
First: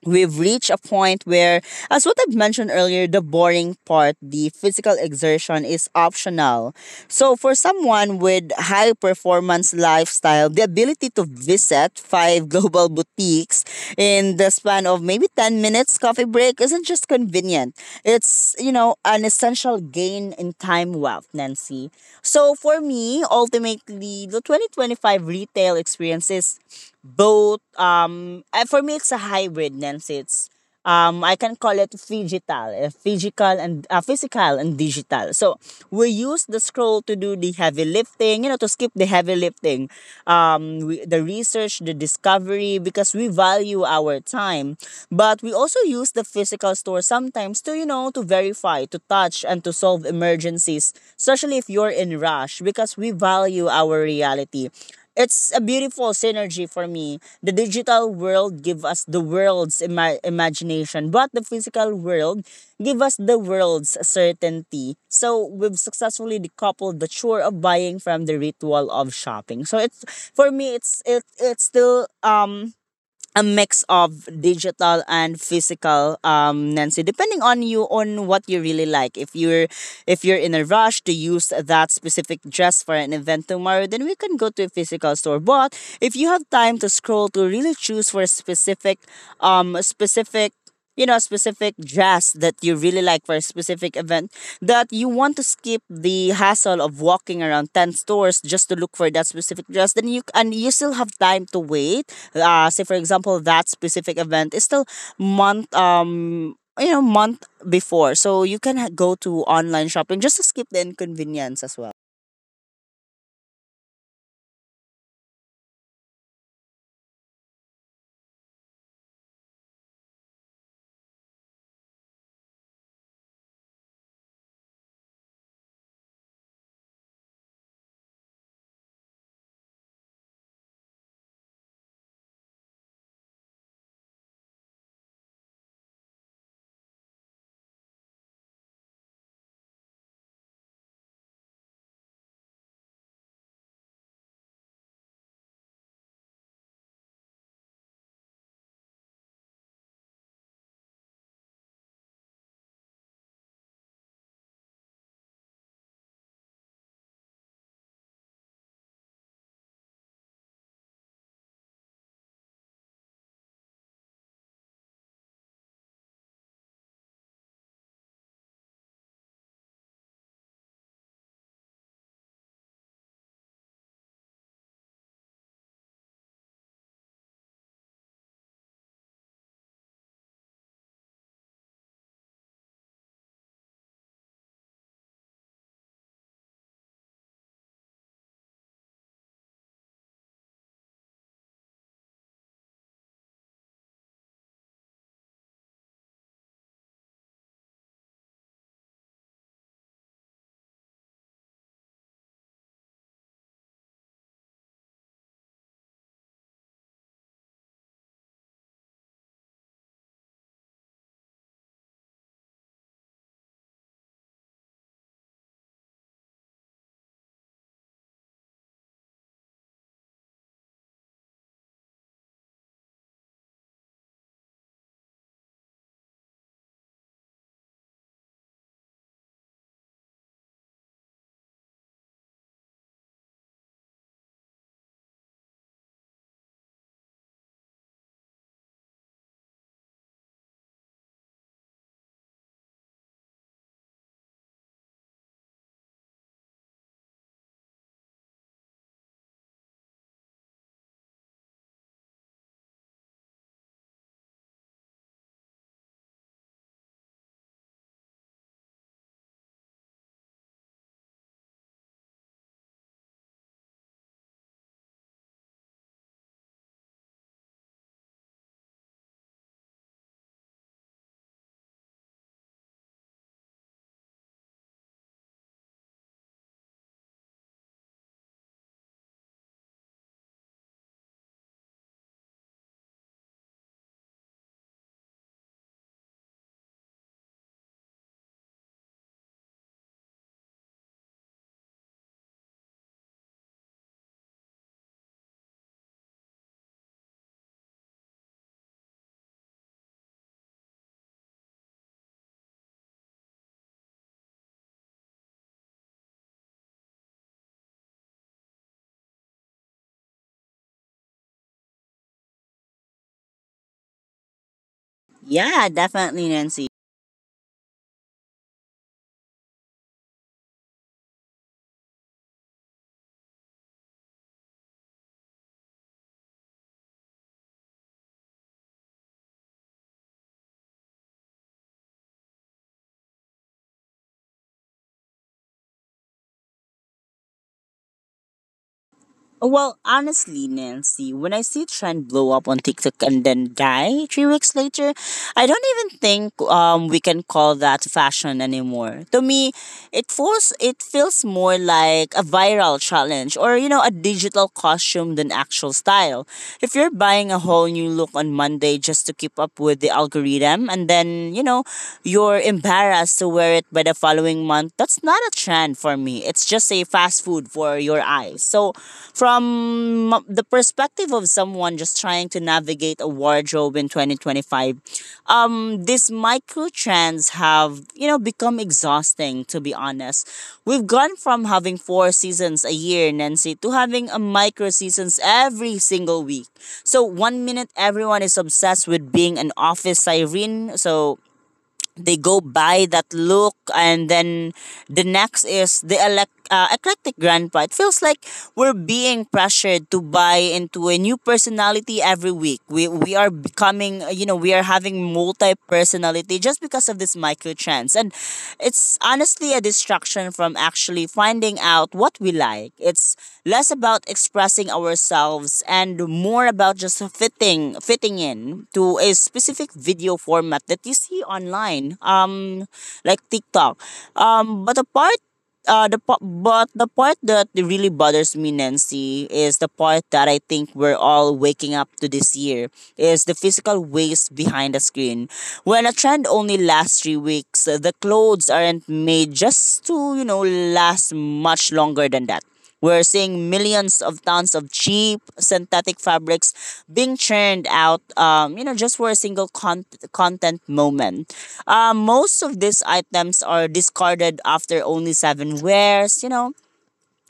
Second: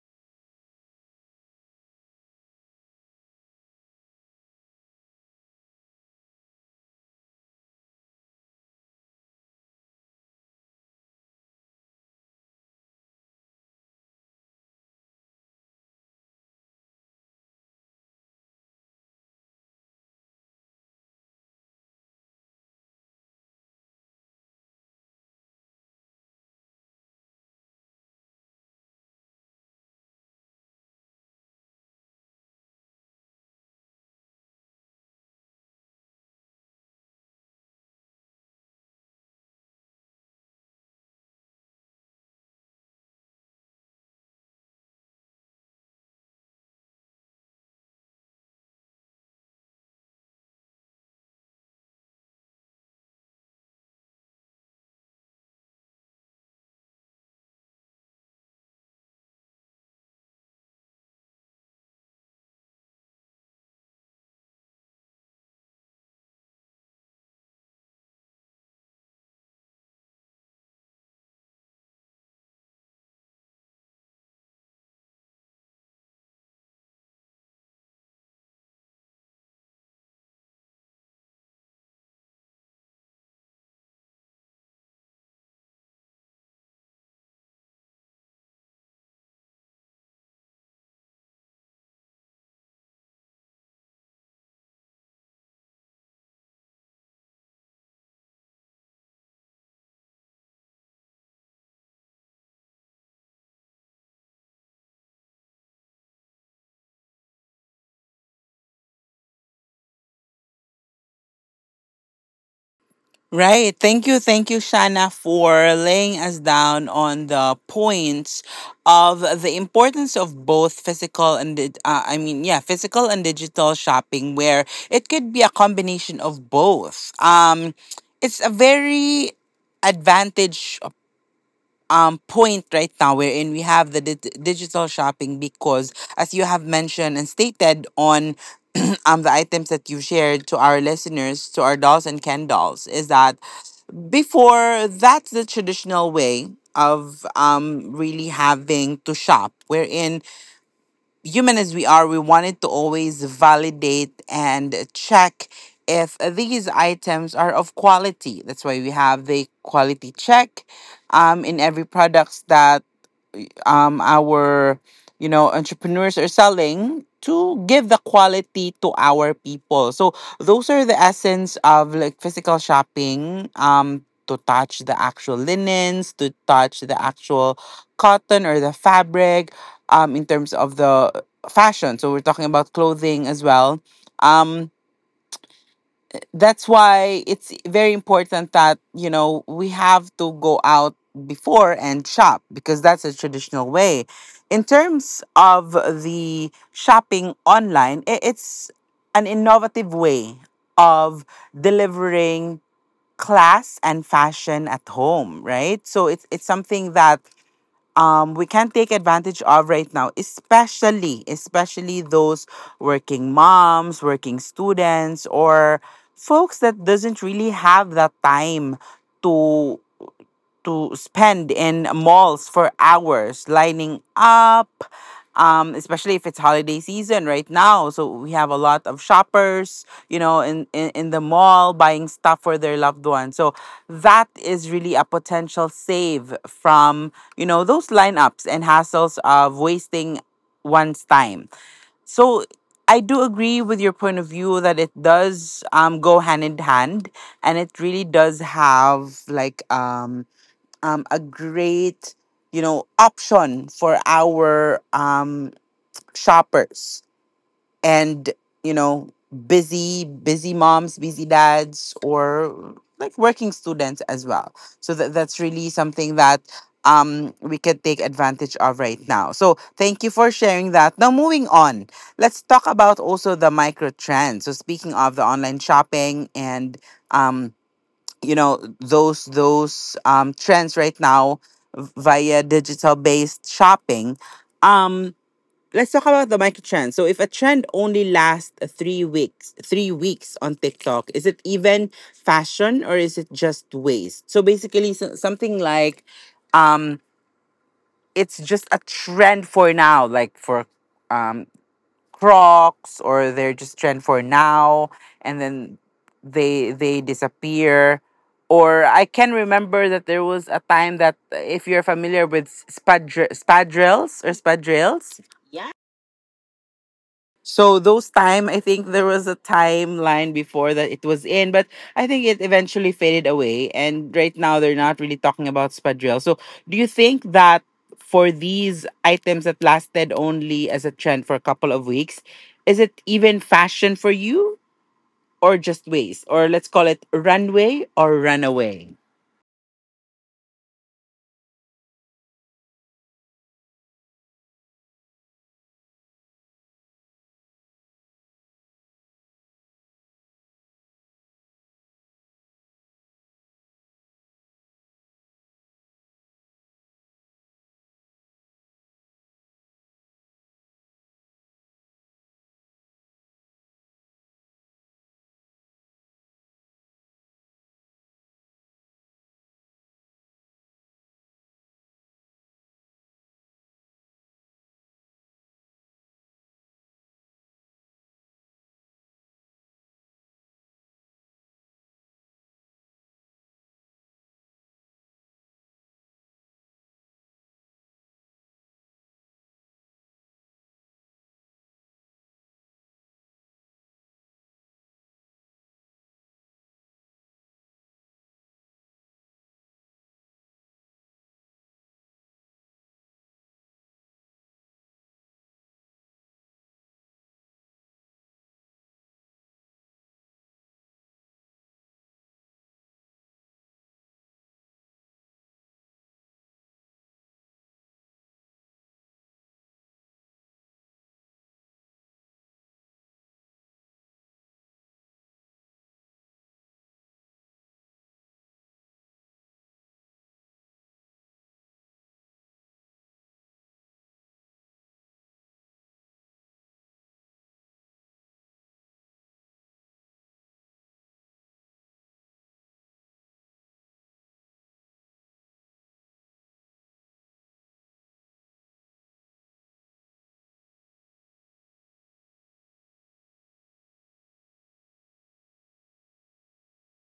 B: we've reached a point where, as what I've mentioned earlier, the boring part, the physical exertion is optional. So for someone with high performance lifestyle, the ability to visit five global boutiques in the span of maybe 10 minutes coffee break isn't just convenient. It's you know, an essential gain in time wealth, Nancy. So for me, ultimately, the 2025 retail experience is both for me, it's a hybrid, Nancy. It's I can call it digital physical and physical and digital. So we use the scroll to do the heavy lifting, you know to skip the heavy lifting. The research, the discovery, because we value our time, but we also use the physical store sometimes to you know to verify, to touch, and to solve emergencies, especially if you're in rush, because we value our reality. It's a beautiful synergy for me. The digital world give us the world's imagination, but the physical world give us the world's certainty. So we've successfully decoupled the chore of buying from the ritual of shopping. So it's, for me, it's still a mix of digital and physical, Nancy, depending on you, on what you really like. If you're in a rush to use that specific dress for an event tomorrow, then we can go to a physical store. But if you have time to scroll, to really choose for a specific, you know, specific jazz that you really like for a specific event, that you want to skip the hassle of walking around 10 stores just to look for that specific dress, then you, and you still have time to wait. Say for example, that specific event is still month you know month before, so you can go to online shopping just to skip the inconvenience as well.
A: Right. Thank you. Thank you, Shana, for laying us down on the points of the importance of both physical and, physical and digital shopping, where it could be a combination of both. It's a very advantage point right now, wherein we have the digital shopping because, as you have mentioned and stated on the items that you shared to our listeners, to our dolls and ken dolls, is that before, that's the traditional way of really having to shop, wherein, human as we are, we wanted to always validate and check if these items are of quality. That's why we have the quality check in every products that our entrepreneurs are selling, to give the quality to our people. So those are the essence of like physical shopping, to touch the actual linens, to touch the actual cotton or the fabric, in terms of the fashion, so we're talking about clothing as well, um that's why it's very important that we have to go out before and shop, because that's a traditional way. In terms of the shopping online, it's an innovative way of delivering class and fashion at home, right? So it's something that we can take advantage of right now, especially those working moms, working students, or folks that doesn't really have that time to spend in malls for hours lining up, especially if it's holiday season right now, so we have a lot of shoppers, in the mall buying stuff for their loved ones. So that is really a potential save from those lineups and hassles of wasting one's time. So I do agree with your point of view that it does, go hand in hand, and it really does have like, a great, option for our, shoppers, and you know busy moms, busy dads, or like working students as well. So that's really something that, we can take advantage of right now. So thank you for sharing that. Now, moving on, let's talk about also the micro trends. So, speaking of the online shopping and, um, those trends right now via digital based shopping, um let's talk about the micro trends. So, if a trend only lasts 3 weeks, 3 weeks on TikTok, is it even fashion, or is it just waste? So basically, so, something like, um it's just a trend for now, like for, um Crocs, or they're just trend for now, and then they disappear. Or I can remember that there was a time that, if you're familiar with spadrilles or spadrilles,
B: Yeah, definitely, Nancy.
A: so those time, I think there was a timeline before that it was in, but I think it eventually faded away. And right now, they're not really talking about spadrille. So do you think that for these items that lasted only as a trend for a couple of weeks, is it even fashion for you, or just waste? Or let's call it runway or runaway?
B: Well, honestly, Nancy, when I see trend blow up on TikTok and then die 3 weeks later, I don't even think we can call that fashion anymore. To me, it feels more like a viral challenge or you know a digital costume than actual style. If you're buying a whole new look on Monday just to keep up with the algorithm, and then you know you're embarrassed to wear it by the following month, that's not a trend for me. It's just a fast food for your eyes. So, from the perspective of someone just trying to navigate a wardrobe in 2025, these micro trends have you know, become exhausting, to be honest. We've gone from having 4 seasons a year, Nancy, to having a micro seasons every single week. So, one minute everyone is obsessed with being an office siren. So, they go by that look, and then the next is the eclectic grandpa. It feels like we're being pressured to buy into a new personality every week. We are becoming you know we are having multi personality just because of this micro trends. And it's honestly a distraction from actually finding out what we like. It's less about expressing ourselves and more about just fitting in to a specific video format that you see online, like TikTok. um but the part but the part that really bothers me, Nancy, is the part that I think we're all waking up to this year, is the physical waste behind the screen. When a trend only lasts 3 weeks, the clothes aren't made just to you know last much longer than that. We're seeing millions of tons of cheap synthetic fabrics being churned out, you know, just for a single content moment. Most of these items are discarded after only 7 wears, you know,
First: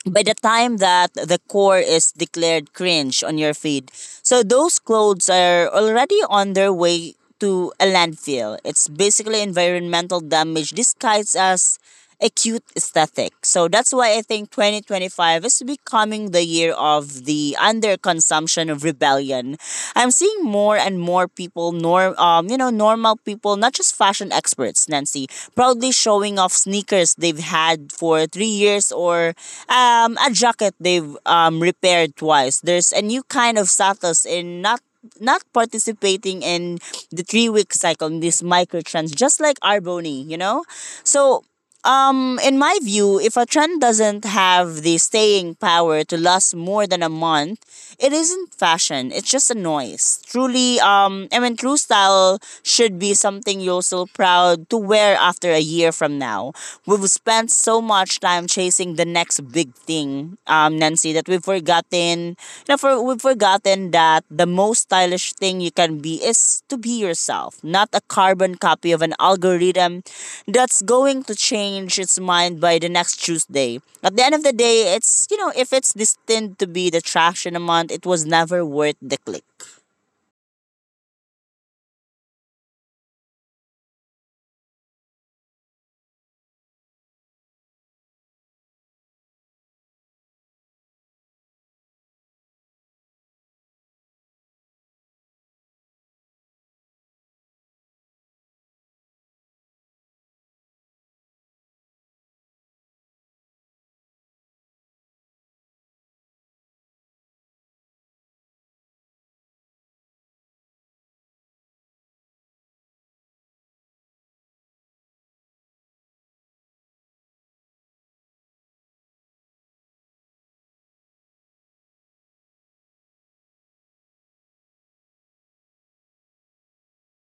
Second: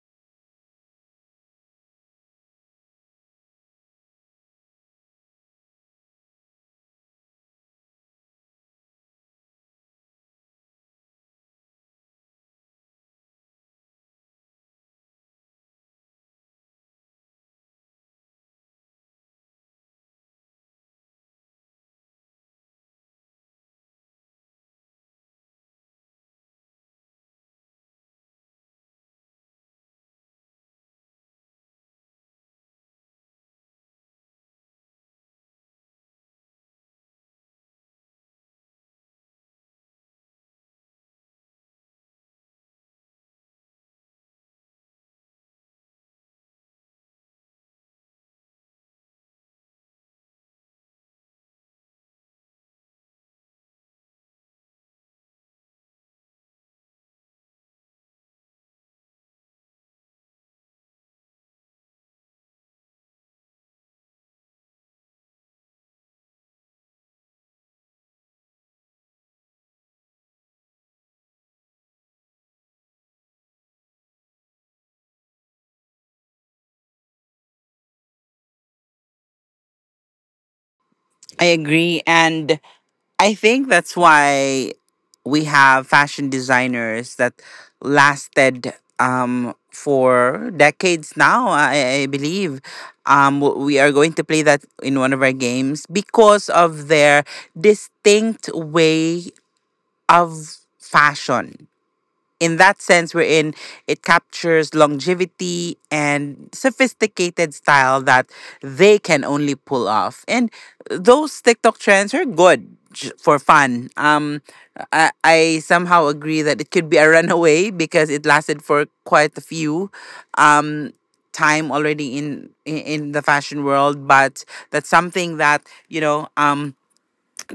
B: by the time that the core is declared cringe on your feed. So those clothes are already on their way to a landfill. It's basically environmental damage disguised as a cute aesthetic. So that's why I think 2025 is becoming the year of the underconsumption of rebellion. I'm seeing more and more people, nor you know, normal people, not just fashion experts, Nancy, proudly showing off sneakers they've had for 3 years or a jacket they've repaired twice. There's a new kind of status in not participating in the 3 week cycle in this microtrans, just like arboni. You know so, in my view, if a trend doesn't have the staying power to last more than a month, it isn't fashion. It's just a noise. Truly, true style should be something you're still proud to wear after a year from now. We've spent so much time chasing the next big thing, Nancy, that we've forgotten. You know, for We've forgotten that the most stylish thing you can be is to be yourself, not a carbon copy of an algorithm that's going to change its mind by the next Tuesday. At the end of the day, if it's destined to be the trash in a month, it was never worth the click.
A: I agree. And I think that's why we have fashion designers that lasted, for decades now, I believe. We are going to play that in one of our games because of their distinct way of fashion, in that sense wherein it captures longevity and sophisticated style that they can only pull off. And those TikTok trends are good for fun. I somehow agree that it could be a runaway because it lasted for quite a few, um time already in the fashion world. But that's something that, you know um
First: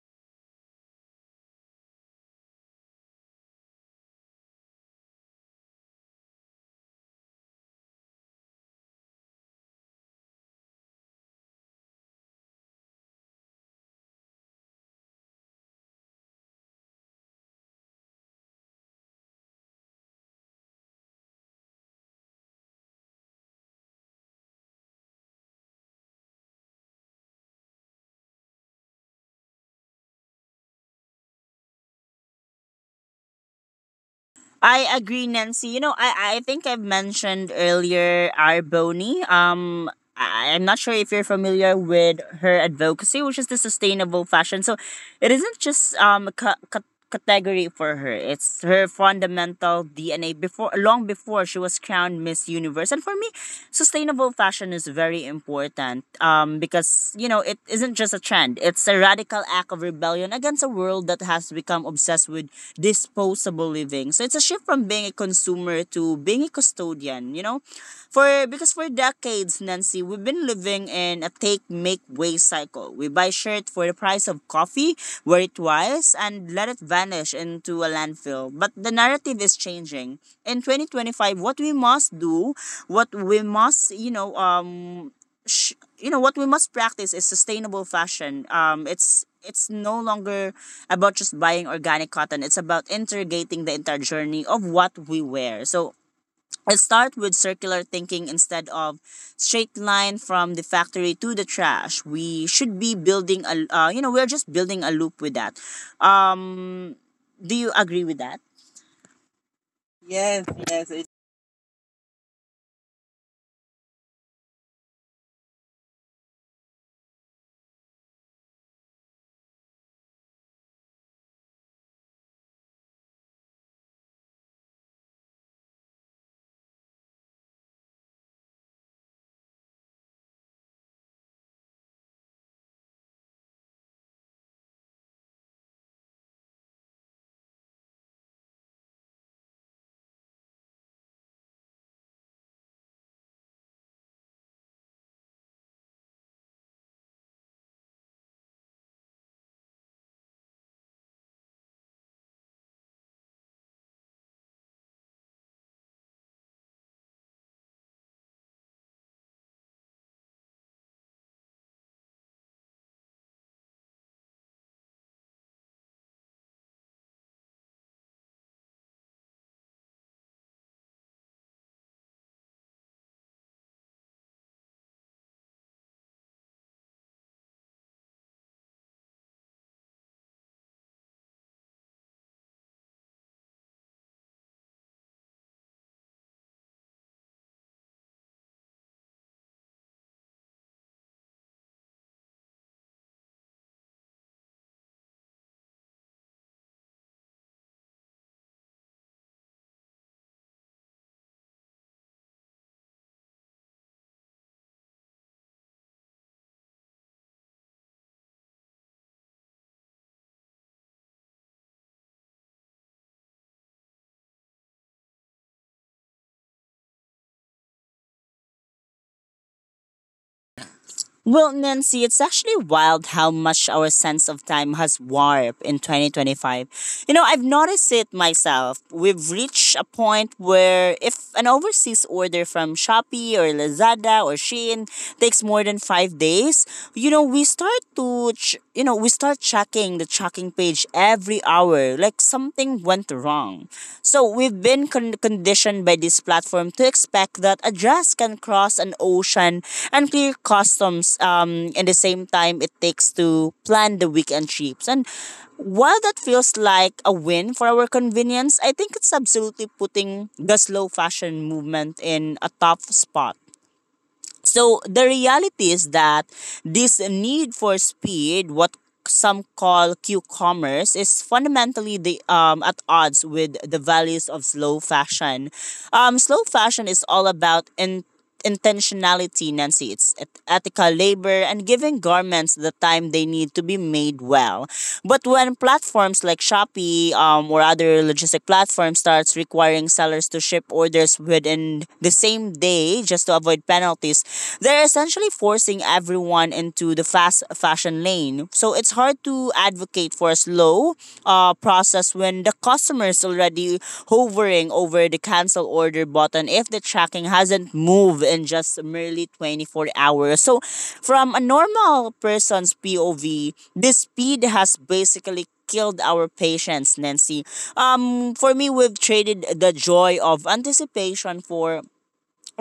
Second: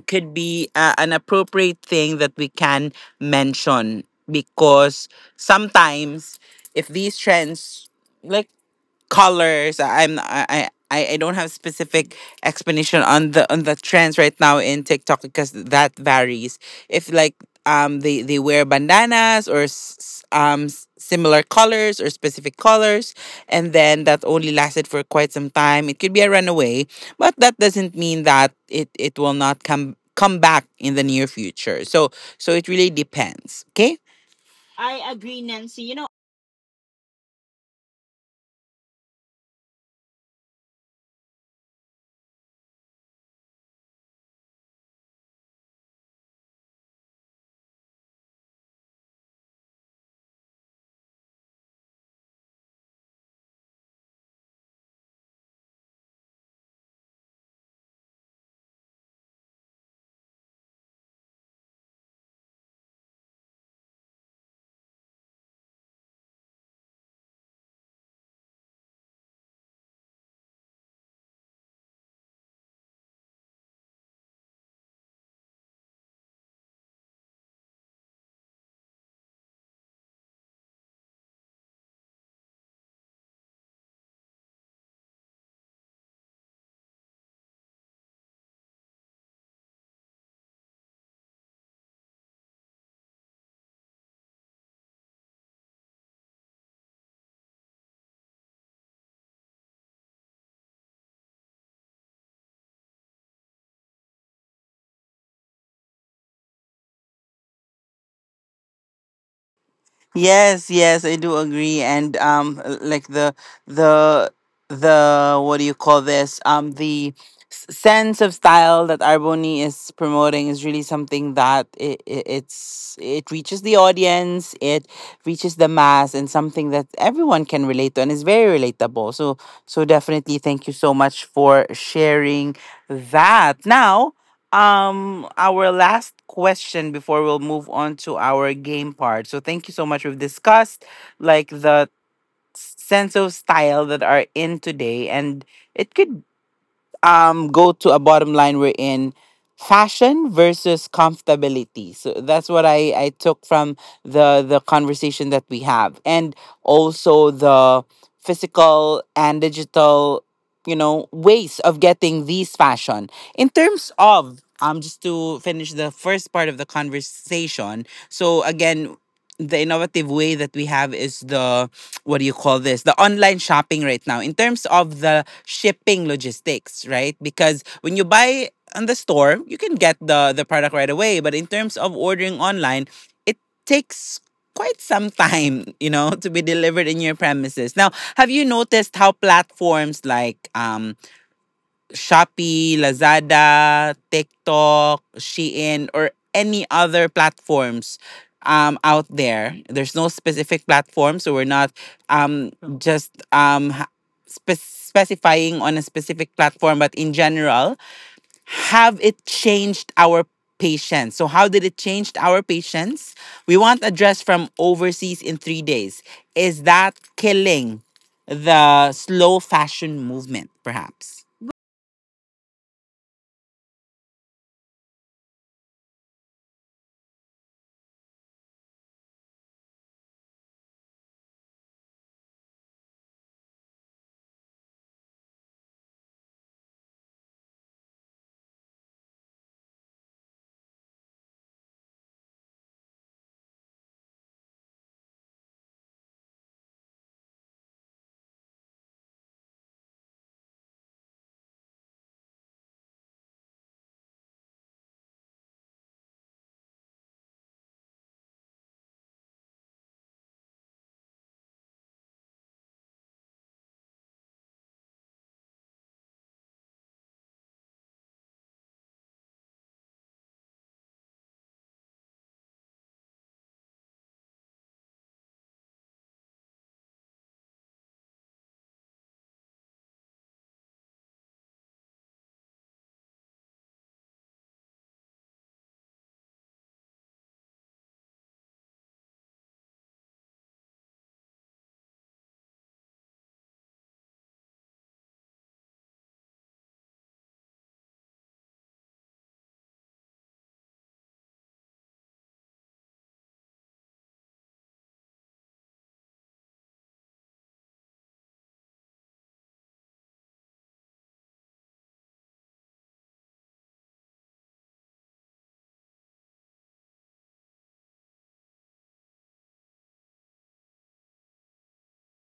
A: could be, an appropriate thing that we can mention, because sometimes, if these trends, like colors. I'm I don't have specific explanation on the trends right now in TikTok, because that varies. If, like, they wear bandanas, or similar colors or specific colors, and then that only lasted for quite some time, it could be a runaway. But that doesn't mean that it will not come back in the near future. So it really depends. Okay.
B: I
A: I
B: agree,
A: agree,
B: Nancy. You
A: Nancy.
B: know,
A: You know,
B: I think I've mentioned earlier Arboni. I'm not sure if you're familiar with her advocacy, which is the sustainable fashion. So it isn't just a category for her. It's her fundamental DNA before long before she was crowned Miss Universe. And for me, sustainable fashion is very important because, you know, it isn't just a trend. It's a radical act of rebellion against a world that has become obsessed with disposable living. So it's a shift from being a consumer to being a custodian, you know? For because for decades, Nancy, we've been living in a take make waste cycle. We buy shirt for the price of coffee, wear it twice, and let it vanish into a landfill. But the narrative is changing. In 2025, what we must do, what we must, you know, sh- you know what we must practice is sustainable fashion. It's no longer about just buying organic cotton. It's about integrating the entire journey of what we wear. So let's start with circular thinking. Instead of straight line from the factory to the trash, we should be building a you know we're just building a loop with that. um do you agree with that? Yes,
A: yes,
B: yes.
A: yes, I do agree. And like the the what do you call this? The sense of style that Arboni is promoting is really something that it reaches the audience, it reaches the mass, and something that everyone can relate to and is very relatable. So definitely thank you so much for sharing that. Now, our last question before we'll move on to our game part. So thank you so much. We've discussed like the sense of style that are in today, and it could, go to a bottom line, we're in fashion versus comfortability. So that's what I took from the conversation that we have, and also the physical and digital, ways of getting these fashion, in terms of, just to finish the first part of the conversation. So again, the innovative way that we have is the, what do you call this, the online shopping right now, in terms of the shipping logistics, right? Because when you buy on the store, you can get the product right away. But in terms of ordering online, it takes quite some time, to be delivered in your premises. Now, have you noticed how platforms like, Shopee, Lazada, TikTok, Shein, or any other platforms, out there? There's no specific platform, so we're not, um, just, specifying on a specific platform, but in general, have it changed our patients? So, how did it change our patients? We want a dress from overseas in 3 days. Is that killing the slow fashion movement, perhaps?
B: Well, Nancy, it's actually wild how much our sense of time has warped in 2025. You know, I've noticed it myself. We've reached a point where if an overseas order from Shopee or Lazada or Shein takes more than 5 days, you know, we start checking the tracking page every hour, like something went wrong. So we've been conditioned by this platform to expect that a dress can cross an ocean and clear customs in the same time it takes to plan the weekend trips. And while that feels like a win for our convenience, I think it's absolutely putting the slow fashion movement in a tough spot. So the reality is that this need for speed, what some call Q-commerce, is fundamentally the at odds with the values of slow fashion. Slow fashion is all about intentionality, Nancy. It's ethical labor and giving garments the time they need to be made well. But when platforms like Shopee or other logistic platforms starts requiring sellers to ship orders within the same day, just to avoid penalties, they're essentially forcing everyone into the fast fashion lane. So it's hard to advocate for a slow process when the customer is already hovering over the cancel order button if the tracking hasn't moved in just merely 24 hours. So from a normal person's POV, this speed has basically killed our patience, Nancy. For me, we've traded the joy of anticipation for,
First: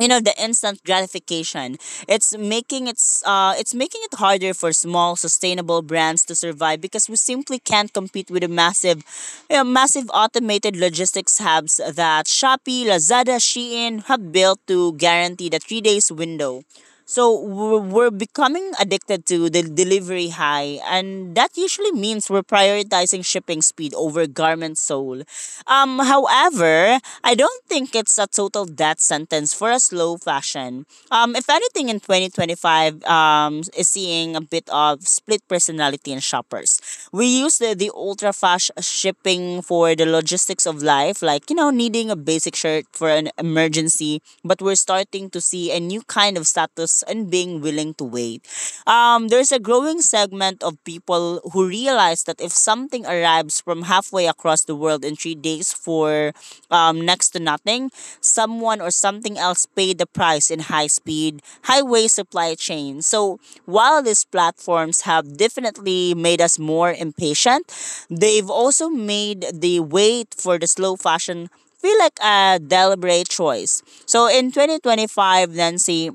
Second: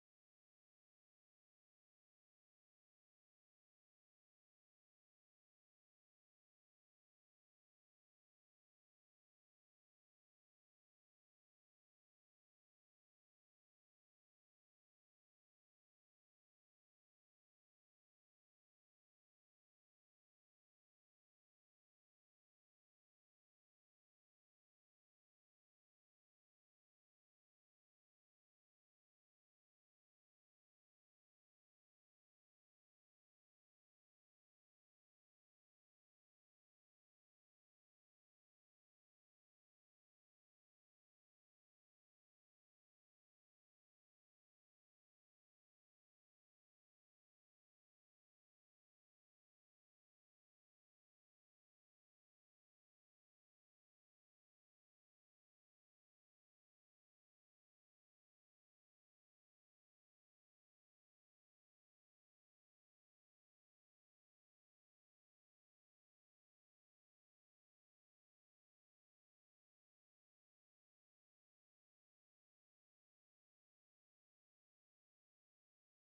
B: you know, the instant gratification. It's making it harder for small sustainable brands to survive because we simply can't compete with the massive, you know, massive automated logistics hubs that Shopee Lazada Shein have built to guarantee the 3 days window. So we're becoming addicted to the delivery high, and that usually means we're prioritizing shipping speed over garment sole. However, I don't think it's a total death sentence for a slow fashion. If anything, in 2025, is seeing a bit of split personality in shoppers. We use the ultra fast shipping for the logistics of life, like, you know, needing a basic shirt for an emergency, but we're starting to see a new kind of status and being willing to wait. There's a growing segment of people who realize that if something arrives from halfway across the world in 3 days for, next to nothing, someone or something else paid the price in high speed, highway supply chain. So while these platforms have definitely made us more impatient, they've also made the wait for the slow fashion feel like a deliberate choice. So in 2025, Nancy,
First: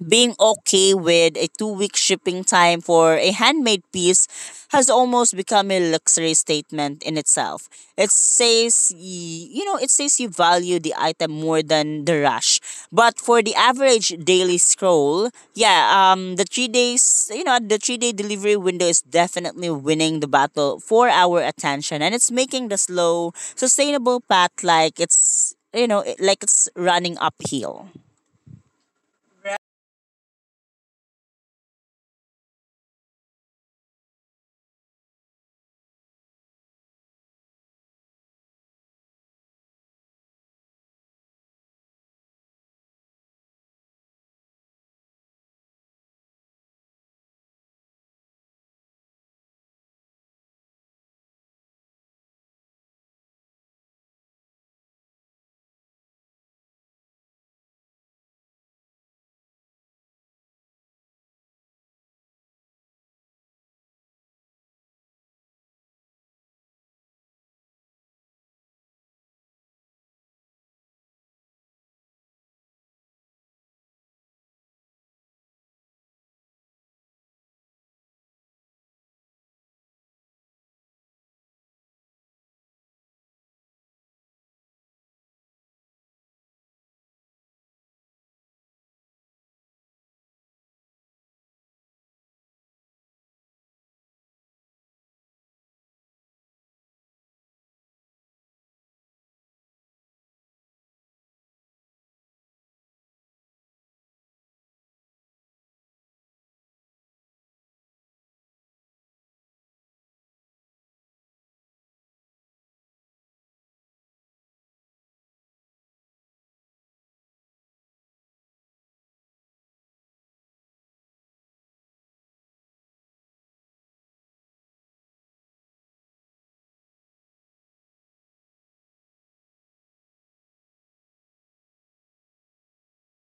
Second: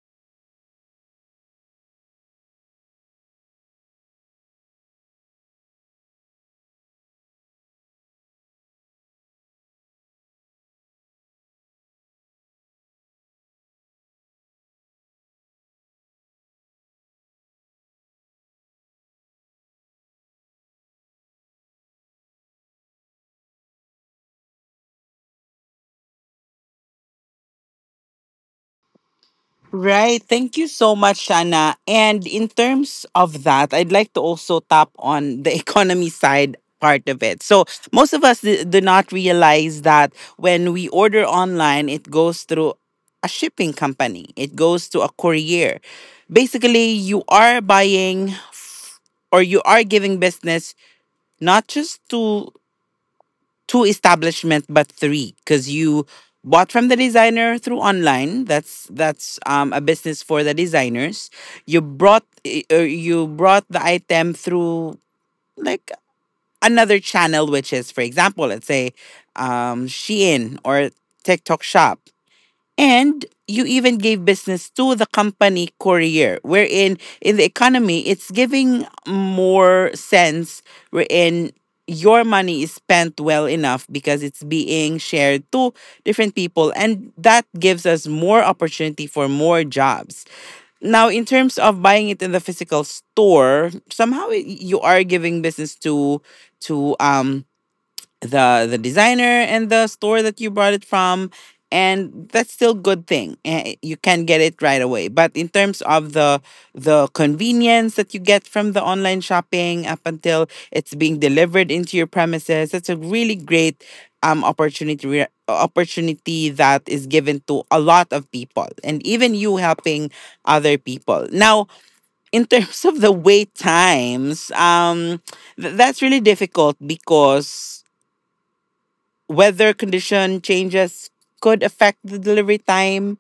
B: being okay with a 2 week shipping time for a handmade piece has almost become a luxury statement in itself. It says, you know, it says you value the item more than the rush. But for the average daily scroll, yeah, the 3 days, you know, the 3 day delivery window is definitely winning the battle for our attention. And it's making the slow, sustainable path like it's, you know, like it's running uphill.
A: Right. Thank you so much, Shana. And in terms of that, I'd like to also tap on the economy side part of it. So most of us do not realize that when we order online, it goes through a shipping company, it goes to a courier. Basically, you are buying, or you are giving business not just to two establishments, but three. Because you bought from the designer through online, that's a business for the designers. You brought you brought the item through like another channel, which is, for example, let's say, Shein or TikTok shop. And you even gave business to the company courier, wherein in the economy, it's giving more sense, wherein your money is spent well enough because it's being shared to different people. And that gives us more opportunity for more jobs. Now, in terms of buying it in the physical store, somehow you are giving business to, to um the designer and the store that you bought it from. And that's still good thing. Eh, you can get it right away. But in terms of the convenience that you get from the online shopping, up until it's being delivered into your premises, that's a really great, opportunity, opportunity that is given to a lot of people, and even you helping other people. Now, in terms of the wait times, that's really difficult, because weather condition changes could affect the delivery time,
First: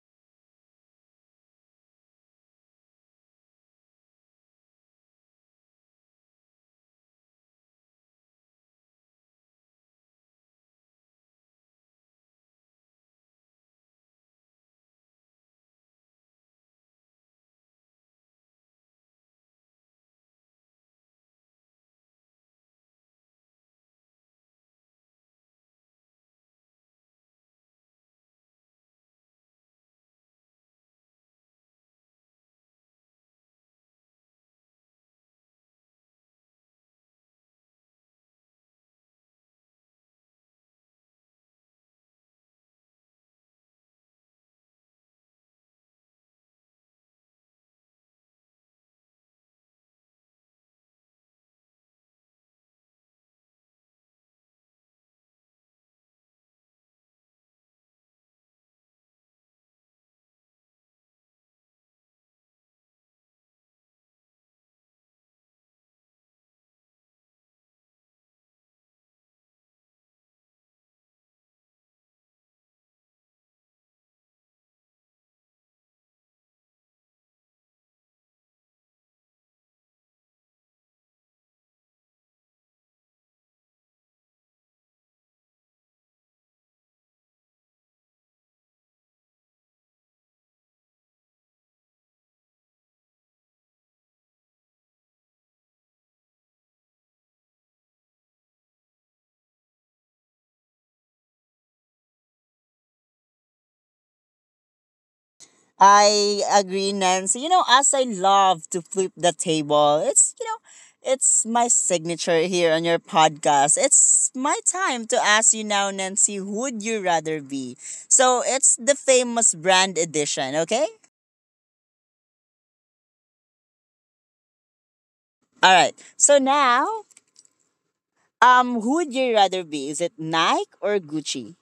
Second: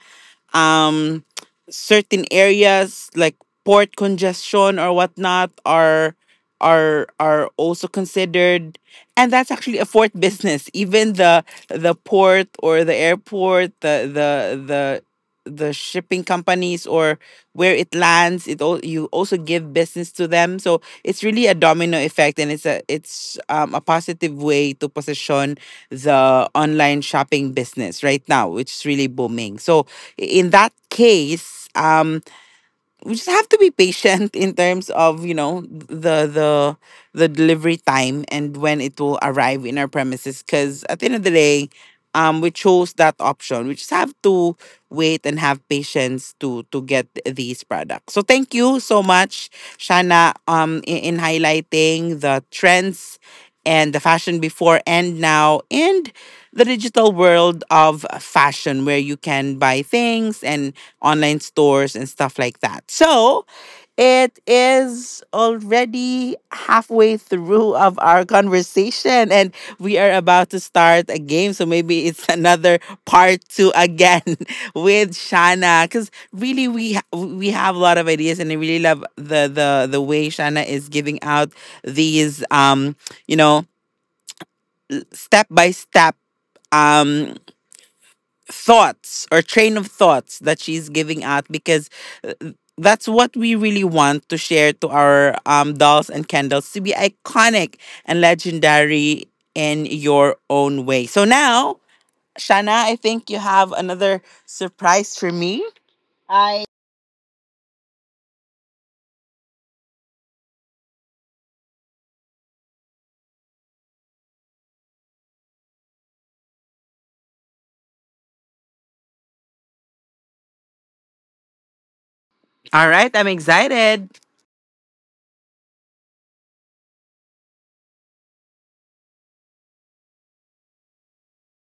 A: um certain areas like port congestion or whatnot are also considered. And that's actually a fourth business, even the port or the airport, the the shipping companies, or where it lands it all, you also give business to them. So it's really a domino effect, and it's a positive way to position the online shopping business right now, which is really booming. So in that case, we just have to be patient in terms of, the delivery time and when it will arrive in our premises. Because at the end of the day, we chose that option. We just have to wait and have patience to get these products. So thank you so much, Shana. In highlighting the trends and the fashion before and now, and the digital world of fashion, where you can buy things and online stores and stuff like that. So it is already halfway through of our conversation, and we are about to start a game. So maybe it's another part two again, with Shana. Cause really we we have a lot of ideas, and I really love the way Shana is giving out these, you know, step by step, um thoughts or train of thoughts that she's giving out. Because, uh, that's what we really want to share to our, dolls and candles, to be iconic and legendary in your own way. So now, Shana, I think you have another surprise for me.
B: I
A: I
B: agree, Nancy. You know, as I love to flip the table, it's, you know, it's my signature here on your podcast. It's my time to ask you now, Nancy, who would you rather be? So it's the famous brand edition, okay?
A: All right, I'm excited.
B: All right. So now, who would you rather be? Is it Nike or Gucci?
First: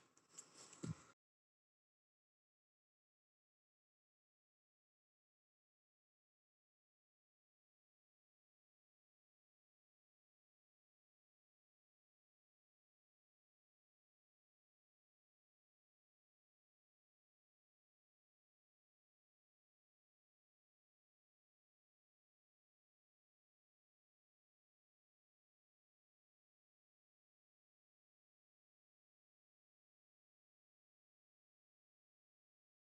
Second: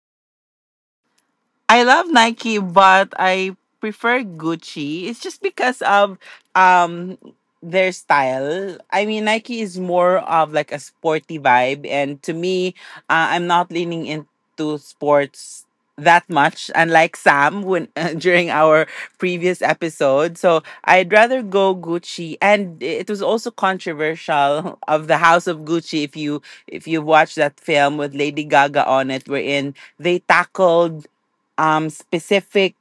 A: I love Nike, but I prefer Gucci. It's just because of, um their style. I mean, Nike is more of like a sporty vibe, and to me, I'm not leaning into sports that much. Unlike Sam, when during our previous episode, so I'd rather go Gucci. And it was also controversial of the House of Gucci. If you watch that film with Lady Gaga on it, wherein they tackled, specific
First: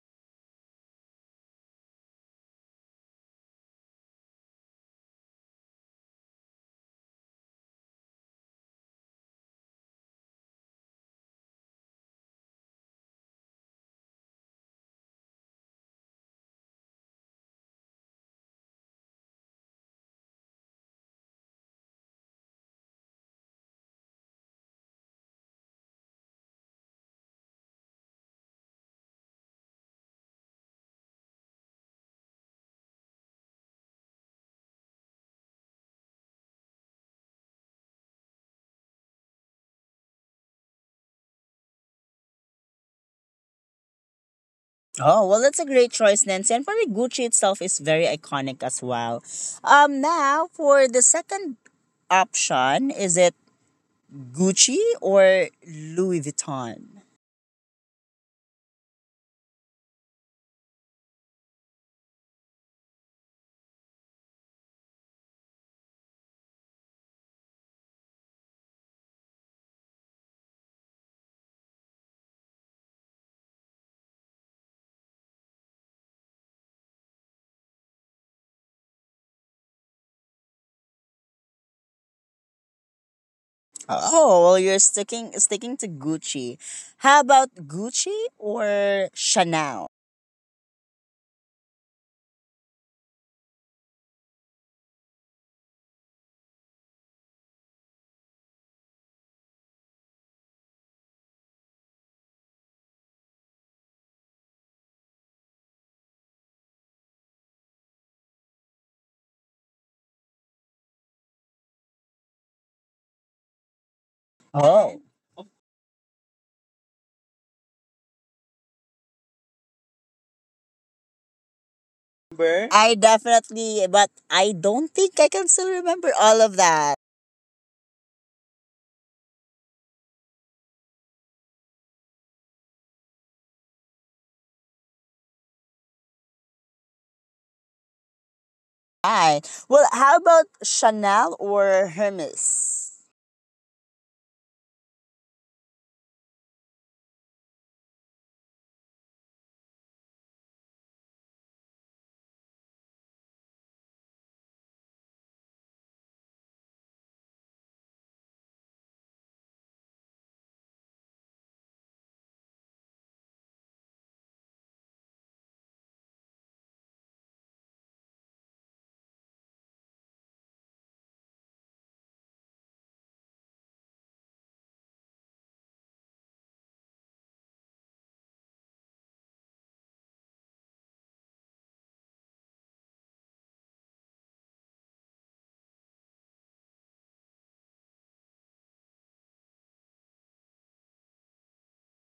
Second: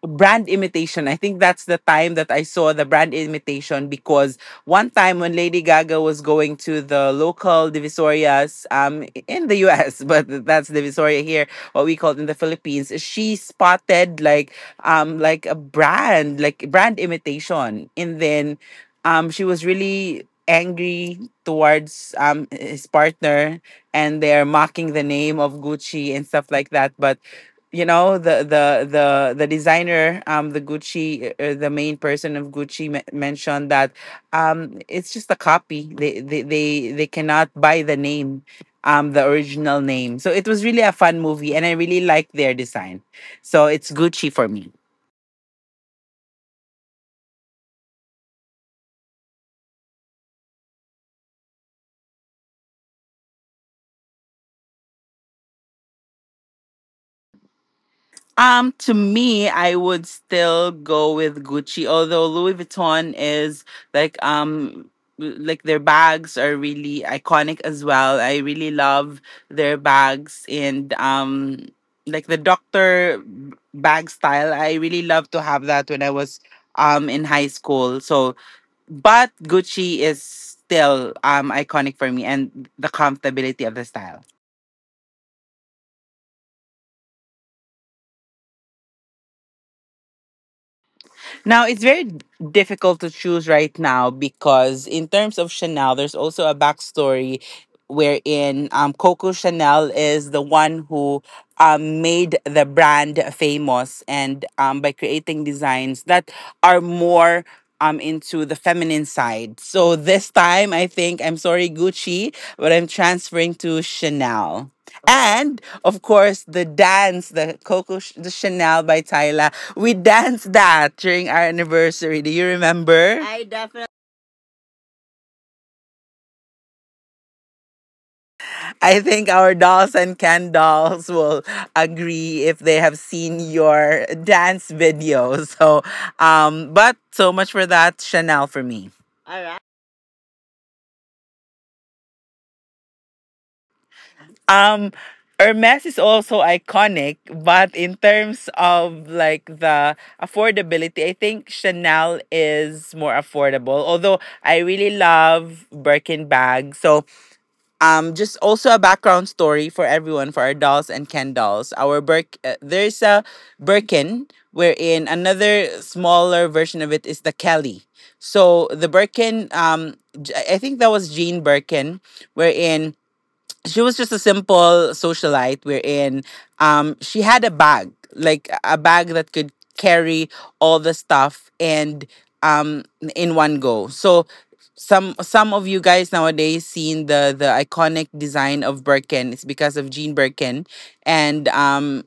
A: brand imitation. I think that's the time that I saw the brand imitation because one time when Lady Gaga was going to the local divisorias in the US, but that's divisoria here, what we call it in the Philippines. She spotted like a brand, like brand imitation. And then she was really angry towards his partner, and they're mocking the name of Gucci and stuff like that. But the designer, the Gucci, the main person of Gucci mentioned that it's just a copy. They cannot buy the name, the original name. So it was really a fun movie and I really like their design, so it's Gucci for me.
B: Oh, well, that's a great choice, Nancy. And probably Gucci itself is very iconic as well. Now, for the second option, is it Gucci or Louis Vuitton?
A: To me, I would still go with Gucci, although Louis Vuitton is like, like their bags are really iconic as well. I really love their bags, and like the bag style. I really love to have that when I was in high school. So, but Gucci is still iconic for me, and the comfortability of the style.
B: Oh, well, you're sticking to Gucci. How about Gucci or Chanel?
A: Now it's very difficult to choose right now because in terms of Chanel, there's also a backstory wherein Coco Chanel is the one who made the brand famous, and by creating designs that are more into the feminine side. So this time I think I'm sorry Gucci, but I'm transferring to Chanel.
B: Oh.
A: And of course, the dance, the Coco, the Chanel by Tyla, we danced that during our anniversary. Do you
B: I
A: remember? I
B: definitely,
A: definitely.
B: but I don't think I can still remember all of that.
A: I think our dolls and Ken dolls will agree if they have seen your dance video. So, but so much for that, Chanel, for me.
B: Right.
A: All right.
B: Well, how about Chanel or Hermes?
A: Um, Hermes is also iconic, but in terms of like the affordability, I think Chanel is more affordable. Although I really love Birkin bags, so just also a background story for everyone, for our dolls and Ken dolls. Our there's a Birkin, wherein another smaller version of it is the Kelly. So the Birkin, I think that was Jean Birkin, wherein she was just a simple socialite, wherein she had a bag, like a bag that could carry all the stuff, and um in one go. So some of you guys nowadays seen the iconic design of Birkin, it's because of Jean Birkin. And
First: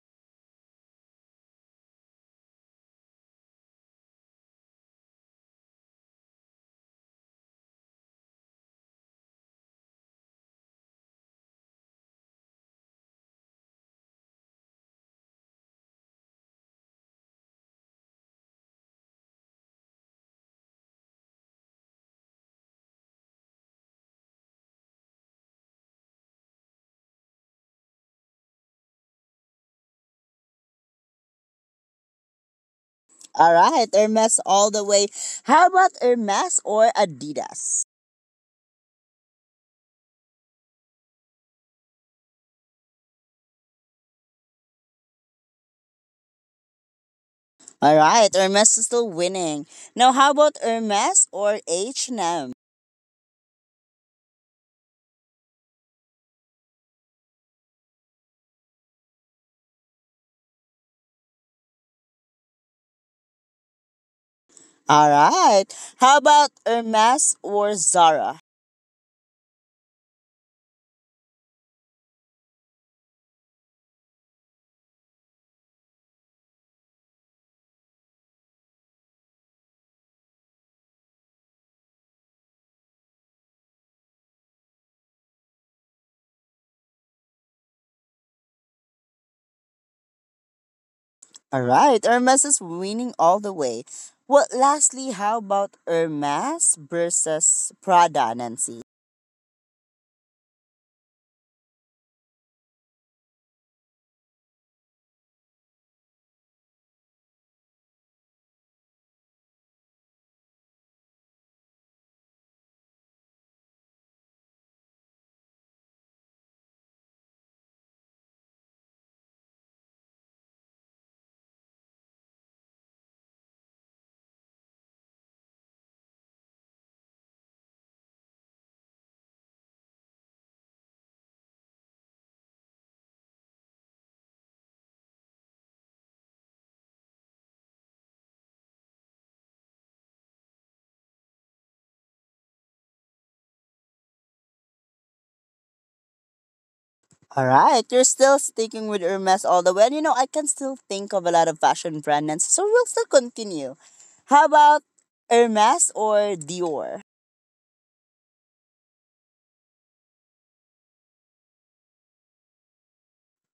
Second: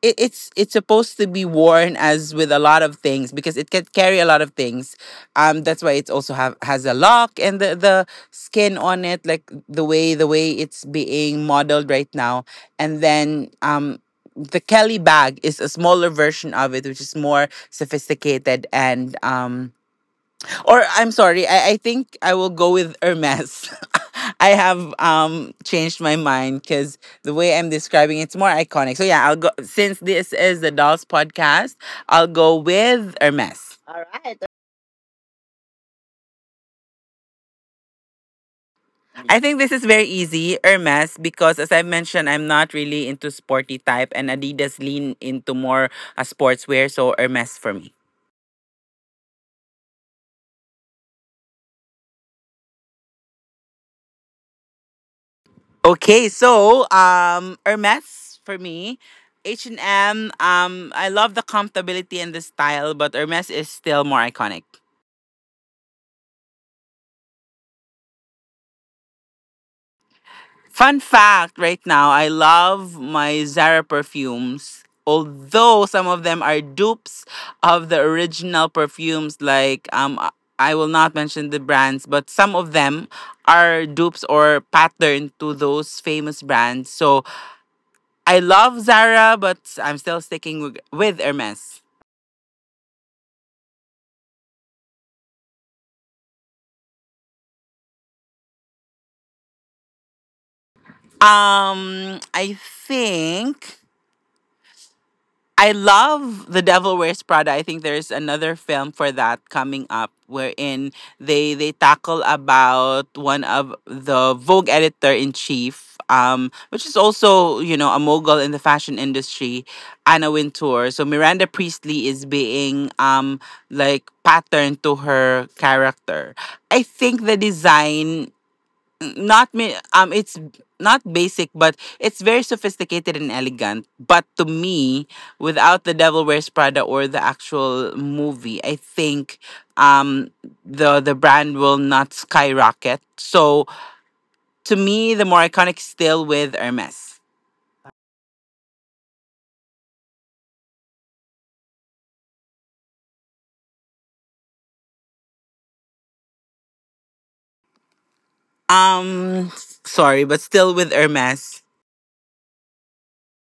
A: it's supposed to be worn as with a lot of things because it can carry a lot of things. That's why it also have has a lock and the skin on it, like the way it's being modeled right now. And then, the Kelly bag is a smaller version of it, which is more sophisticated. And or I'm sorry, I think I will go with Hermes. I have changed my mind because the way I'm describing, it's more iconic. So yeah, I'll go, since this is the Dolls podcast, I'll go with
B: All
A: Hermes.
B: right,
A: All
B: Hermes
A: right.
B: all the way. How about Hermes or Adidas?
A: I think this is very easy, Hermes, because as I mentioned, I'm not really into sporty type, and Adidas lean into more a sportswear, so Hermes for me.
B: All right, Hermes is still winning. Now, how about Hermes or H&M?
A: Okay, so Hermes for me. H&M, I love the comfortability and the style, but Hermes is still more iconic.
B: All right. How about Hermes or Zara?
A: Fun fact right now, I love my Zara perfumes. Although some of them are dupes of the original perfumes, like I will not mention the brands, but some of them are dupes or pattern to those famous brands. So I love Zara, but I'm still sticking with
B: All
A: Hermes.
B: right. Hermes is winning all the way. Well, lastly, how about Hermes versus Prada, Nancy?
A: I think I love The Devil Wears Prada. I think there's another film for that coming up, wherein they tackle about one of the Vogue editor in chief, which is also, you know, a mogul in the fashion industry, Anna Wintour. So Miranda Priestley is being like patterned to her character. I think the design, not me, it's not basic, but it's very sophisticated and elegant. But to me, without The Devil Wears Prada or the actual movie, I think um the brand will not skyrocket. So to me, the more iconic still with Hermes.
B: All right. You're still sticking with Hermes all the way. And you know, I can still think of a lot of fashion brand, Nancy. So we'll still continue. How about Hermes or Dior?
A: um sorry, but still with Hermes.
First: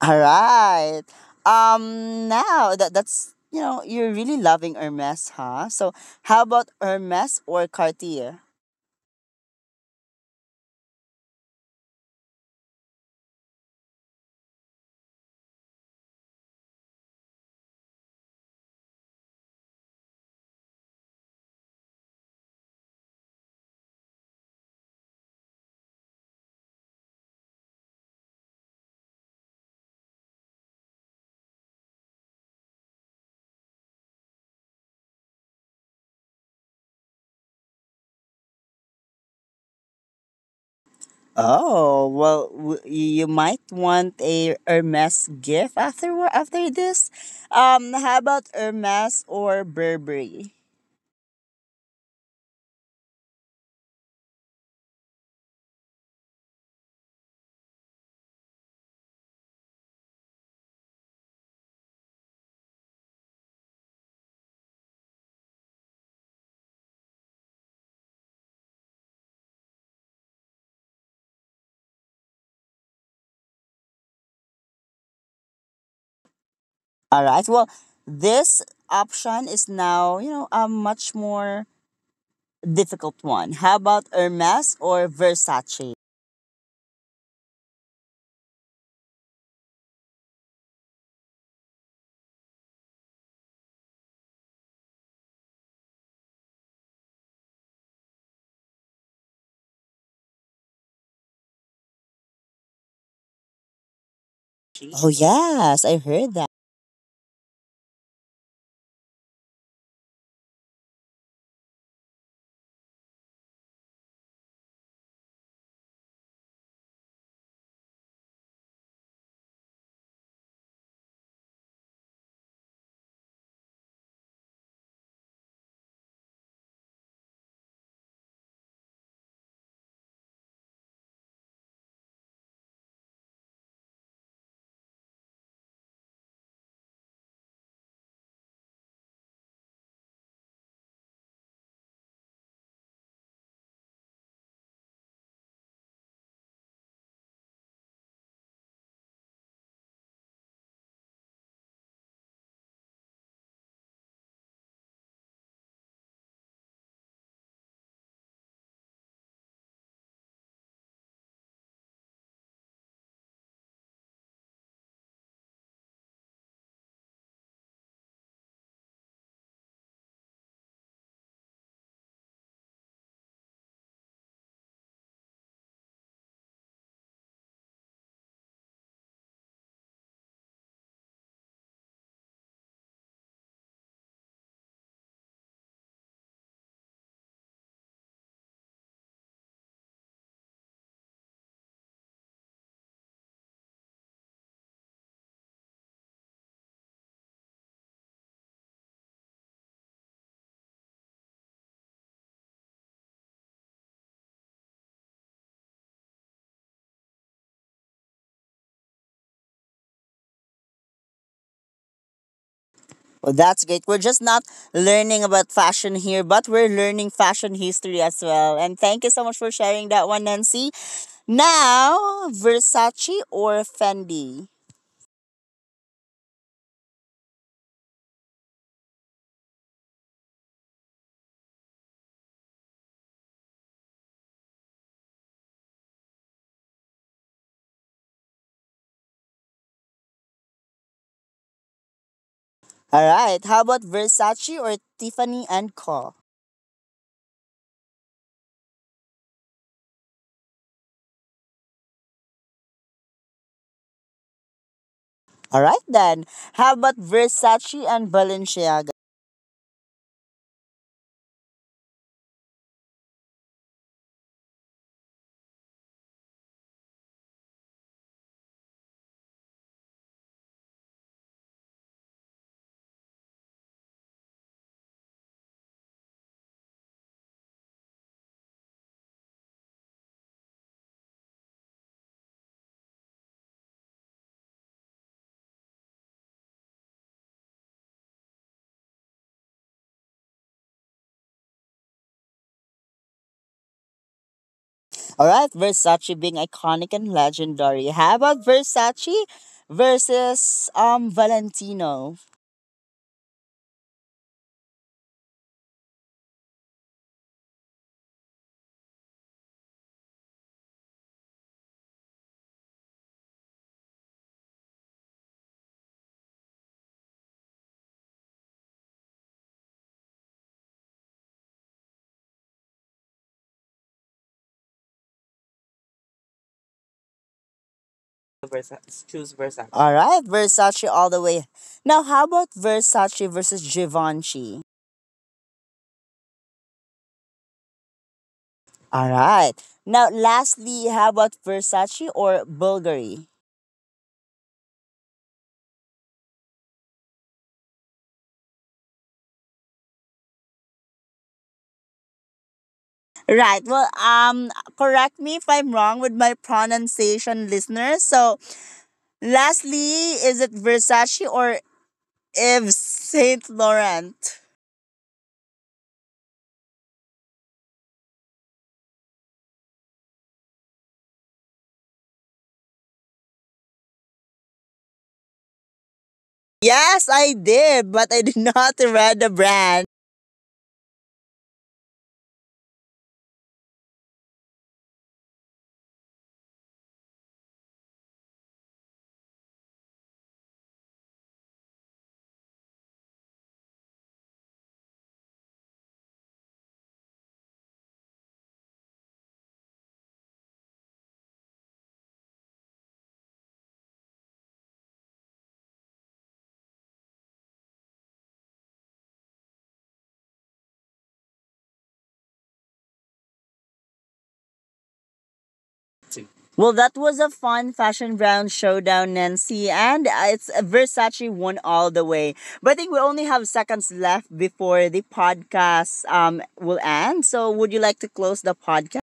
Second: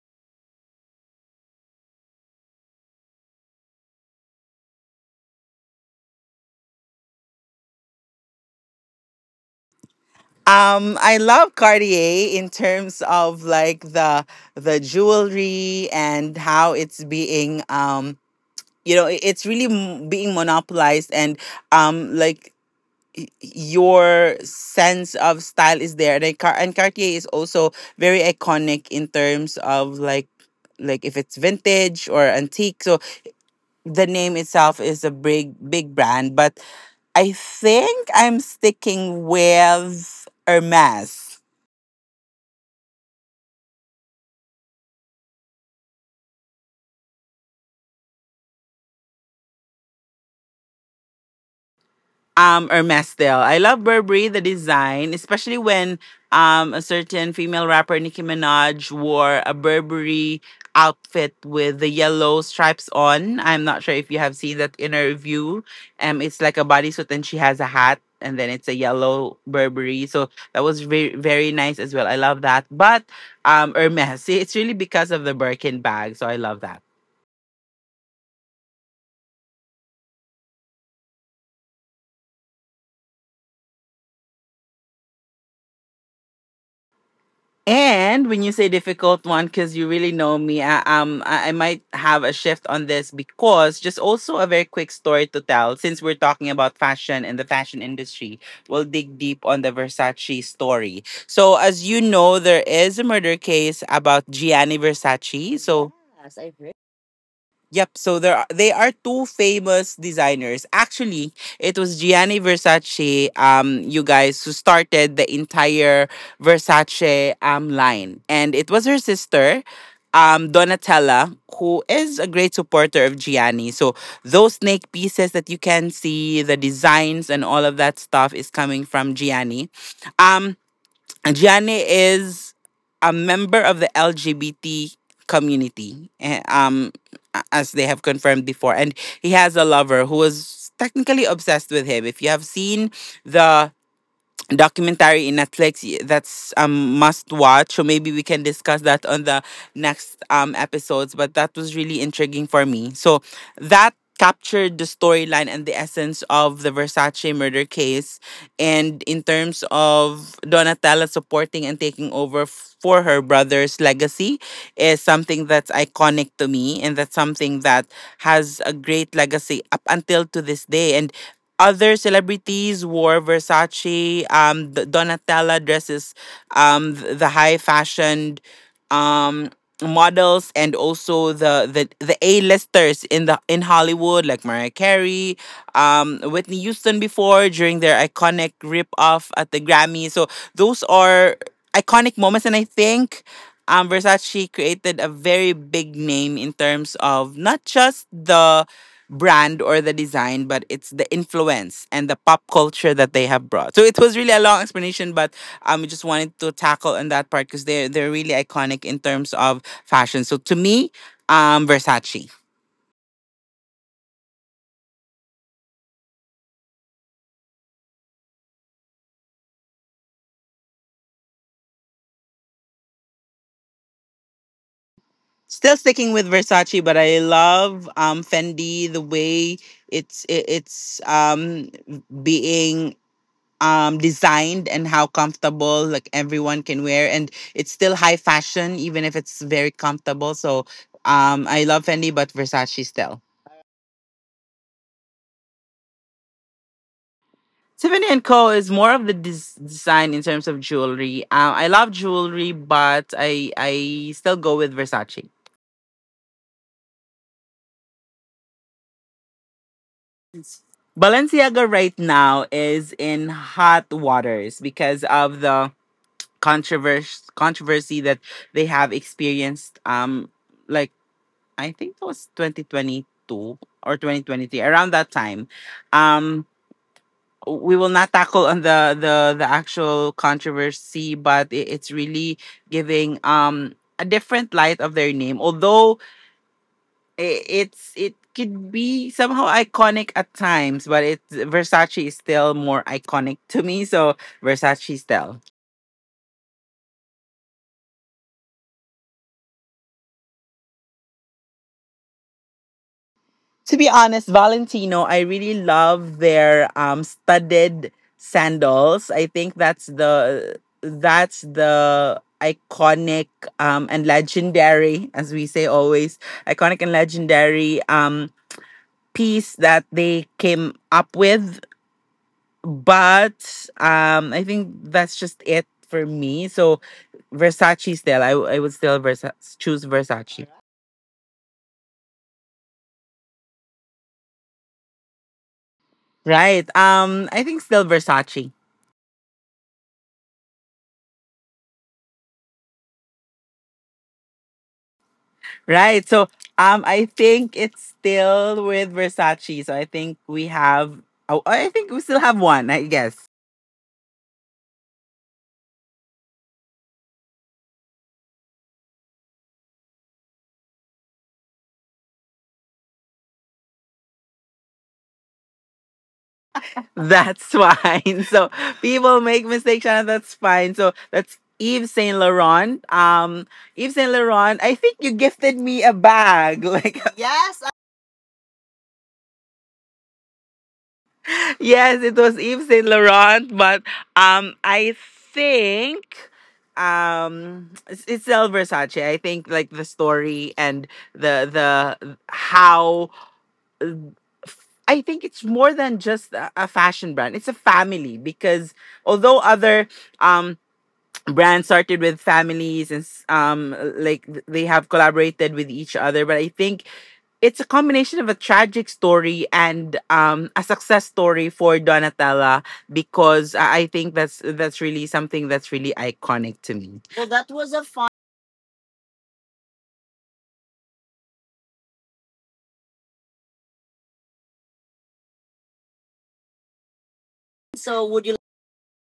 B: All right. Now that that's, you know, you're really loving Hermes, huh? So how about Hermes or Cartier?
A: I love Cartier in terms of like the jewelry, and how it's being, you know, it's really, being monopolized, and like your sense of style is there. And, it, and Cartier is also very iconic in terms of like if it's vintage or antique. So the name itself is a big, big brand, but I think I'm sticking with Hermes.
B: Oh, well, you might want a Hermes gift after this. How about Hermes or Burberry?
A: Hermesdale. I love Burberry the design, especially when a certain female rapper Nicki Minaj wore a Burberry outfit with the yellow stripes on. I'm not sure if you have seen that in her review. It's like a bodysuit and she has a hat, and then it's a yellow Burberry. So that was very, very nice as well. I love that. But Hermes, see, it's really because of the Birkin bag, so I love that.
B: All right. Well, this option is now, you know, a much more difficult one. How about Hermes or Versace?
A: And when you say difficult one, because you really know me, I might have a shift on this, because just also a very quick story to tell. Since we're talking about fashion and the fashion industry, we'll dig deep on the Versace story. So, as you know, there is a murder case about Gianni
B: Oh,
A: Versace.
B: yes,
A: So,
B: I heard that.
A: yep, so there are, they are two famous designers. Actually, it was Gianni Versace, you guys, who started the entire Versace line, and it was her sister, Donatella, who is a great supporter of Gianni. So those snake pieces that you can see, the designs and all of that stuff, is coming from Gianni. Um, Gianni is a member of the LGBT community, eh, as they have confirmed before, and he has a lover who is technically obsessed with him. If you have seen the documentary in Netflix, that's must watch. So maybe we can discuss that on the next episodes. But that was really intriguing for me. So that captured the storyline and the essence of the Versace murder case. And in terms of Donatella supporting and taking over for her brother's legacy is something that's iconic to me, and that's something that has a great legacy up until to this day. And other celebrities wore Versace. Donatella dresses the high fashioned um models, and also the A-listers in the in Hollywood, like Mariah Carey, Whitney Houston before, during their iconic rip off at the Grammy. So those are iconic moments, and I think Versace created a very big name in terms of not just the brand or the design, but it's the influence and the pop culture that they have brought. So it was really a long explanation, but we just wanted to tackle on that part because they're really iconic in terms of fashion. So to me, Versace.
B: Well, that's great. We're just not learning about fashion here, but we're learning fashion history as well. And thank you so much for sharing that one, Nancy. Now, Versace or Fendi?
A: Still sticking with Versace, but I love Fendi the way it's being designed, and how comfortable, like everyone can wear, and it's still high fashion even if it's very comfortable. So I love Fendi, but Versace
B: All
A: still.
B: right. How about Versace or Tiffany and Co?
A: Tiffany and Co. is more of the design in terms of jewelry. I love jewelry, but I still go with Versace.
B: All right then. How about Versace and Balenciaga?
A: Balenciaga right now is in hot waters because of the controversy that they have experienced, like I think it was 2022 or 2023 around that time. Um we will not tackle on the actual controversy, but it's really giving a different light of their name. Although I it's, it could be somehow iconic at times, but it's Versace is still more iconic to me, so Versace
B: All
A: still.
B: right. Versace being iconic and legendary. How about Versace versus Valentino?
A: To be honest, Valentino, I really love their studded sandals. I think that's the iconic and legendary, as we say always, iconic and legendary piece that they came up with. But I think that's just it for me. So Versace still. I would still choose
B: All right,
A: Versace.
B: Versace all the way. Now, how about Versace versus Givenchy?
A: Right. I think still Versace.
B: All right. Now, lastly, how about Versace or Bulgari?
A: Right. So I think it's still with Versace. So I think we have, oh, I think we still have one, I guess.
B: Right. Well, correct me if I'm wrong with my pronunciation, listeners. So, lastly, is it Versace or Yves Saint Laurent?
A: That's fine. So people make mistakes and that's fine. So that's Yves Saint Laurent. Yves Saint Laurent, I think you gifted me a bag. Like
B: Yes, I
A: yes,
B: did, but I did not read the brand.
A: yes, it was Yves Saint Laurent, but I think it's still Versace. I think like the story and the how, I think it's more than just a fashion brand. It's a family, because although other um brands started with families, and like they have collaborated with each other, but I think it's a combination of a tragic story and, a success story for Donatella, because I think that's really something that's really iconic
B: Well,
A: to
B: that
A: me.
B: was a
A: Well, that
B: fun
A: was a fun.
B: fashion brand showdown, Nancy, and it's a Versace won all the way. But I think we only have seconds left before the podcast will end. So, would you like to
A: So, would you?
B: close the podcast?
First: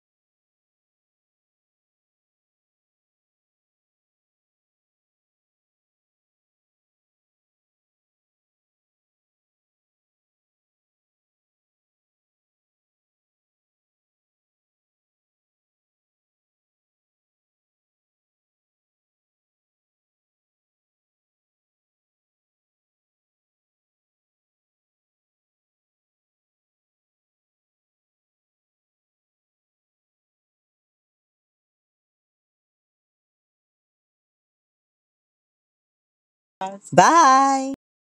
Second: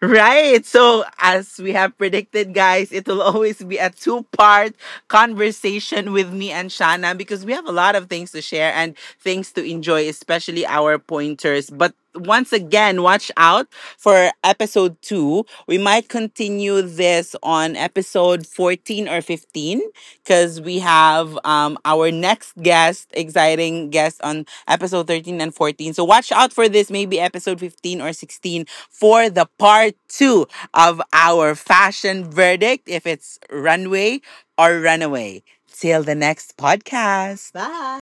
A: Right. So, as we have predicted, guys, it will always be a two-part conversation with me and Shana, because we have a lot of things to share and things to enjoy, especially our pointers. But once again, watch out for episode two. We might continue this on episode 14 or 15, because we have, our next guest, exciting guest on episode 13 and 14. So watch out for this, maybe episode 15 or 16 for the part two of our fashion verdict, if it's runway or runaway. Till the next podcast.
B: Bye.
A: Bye.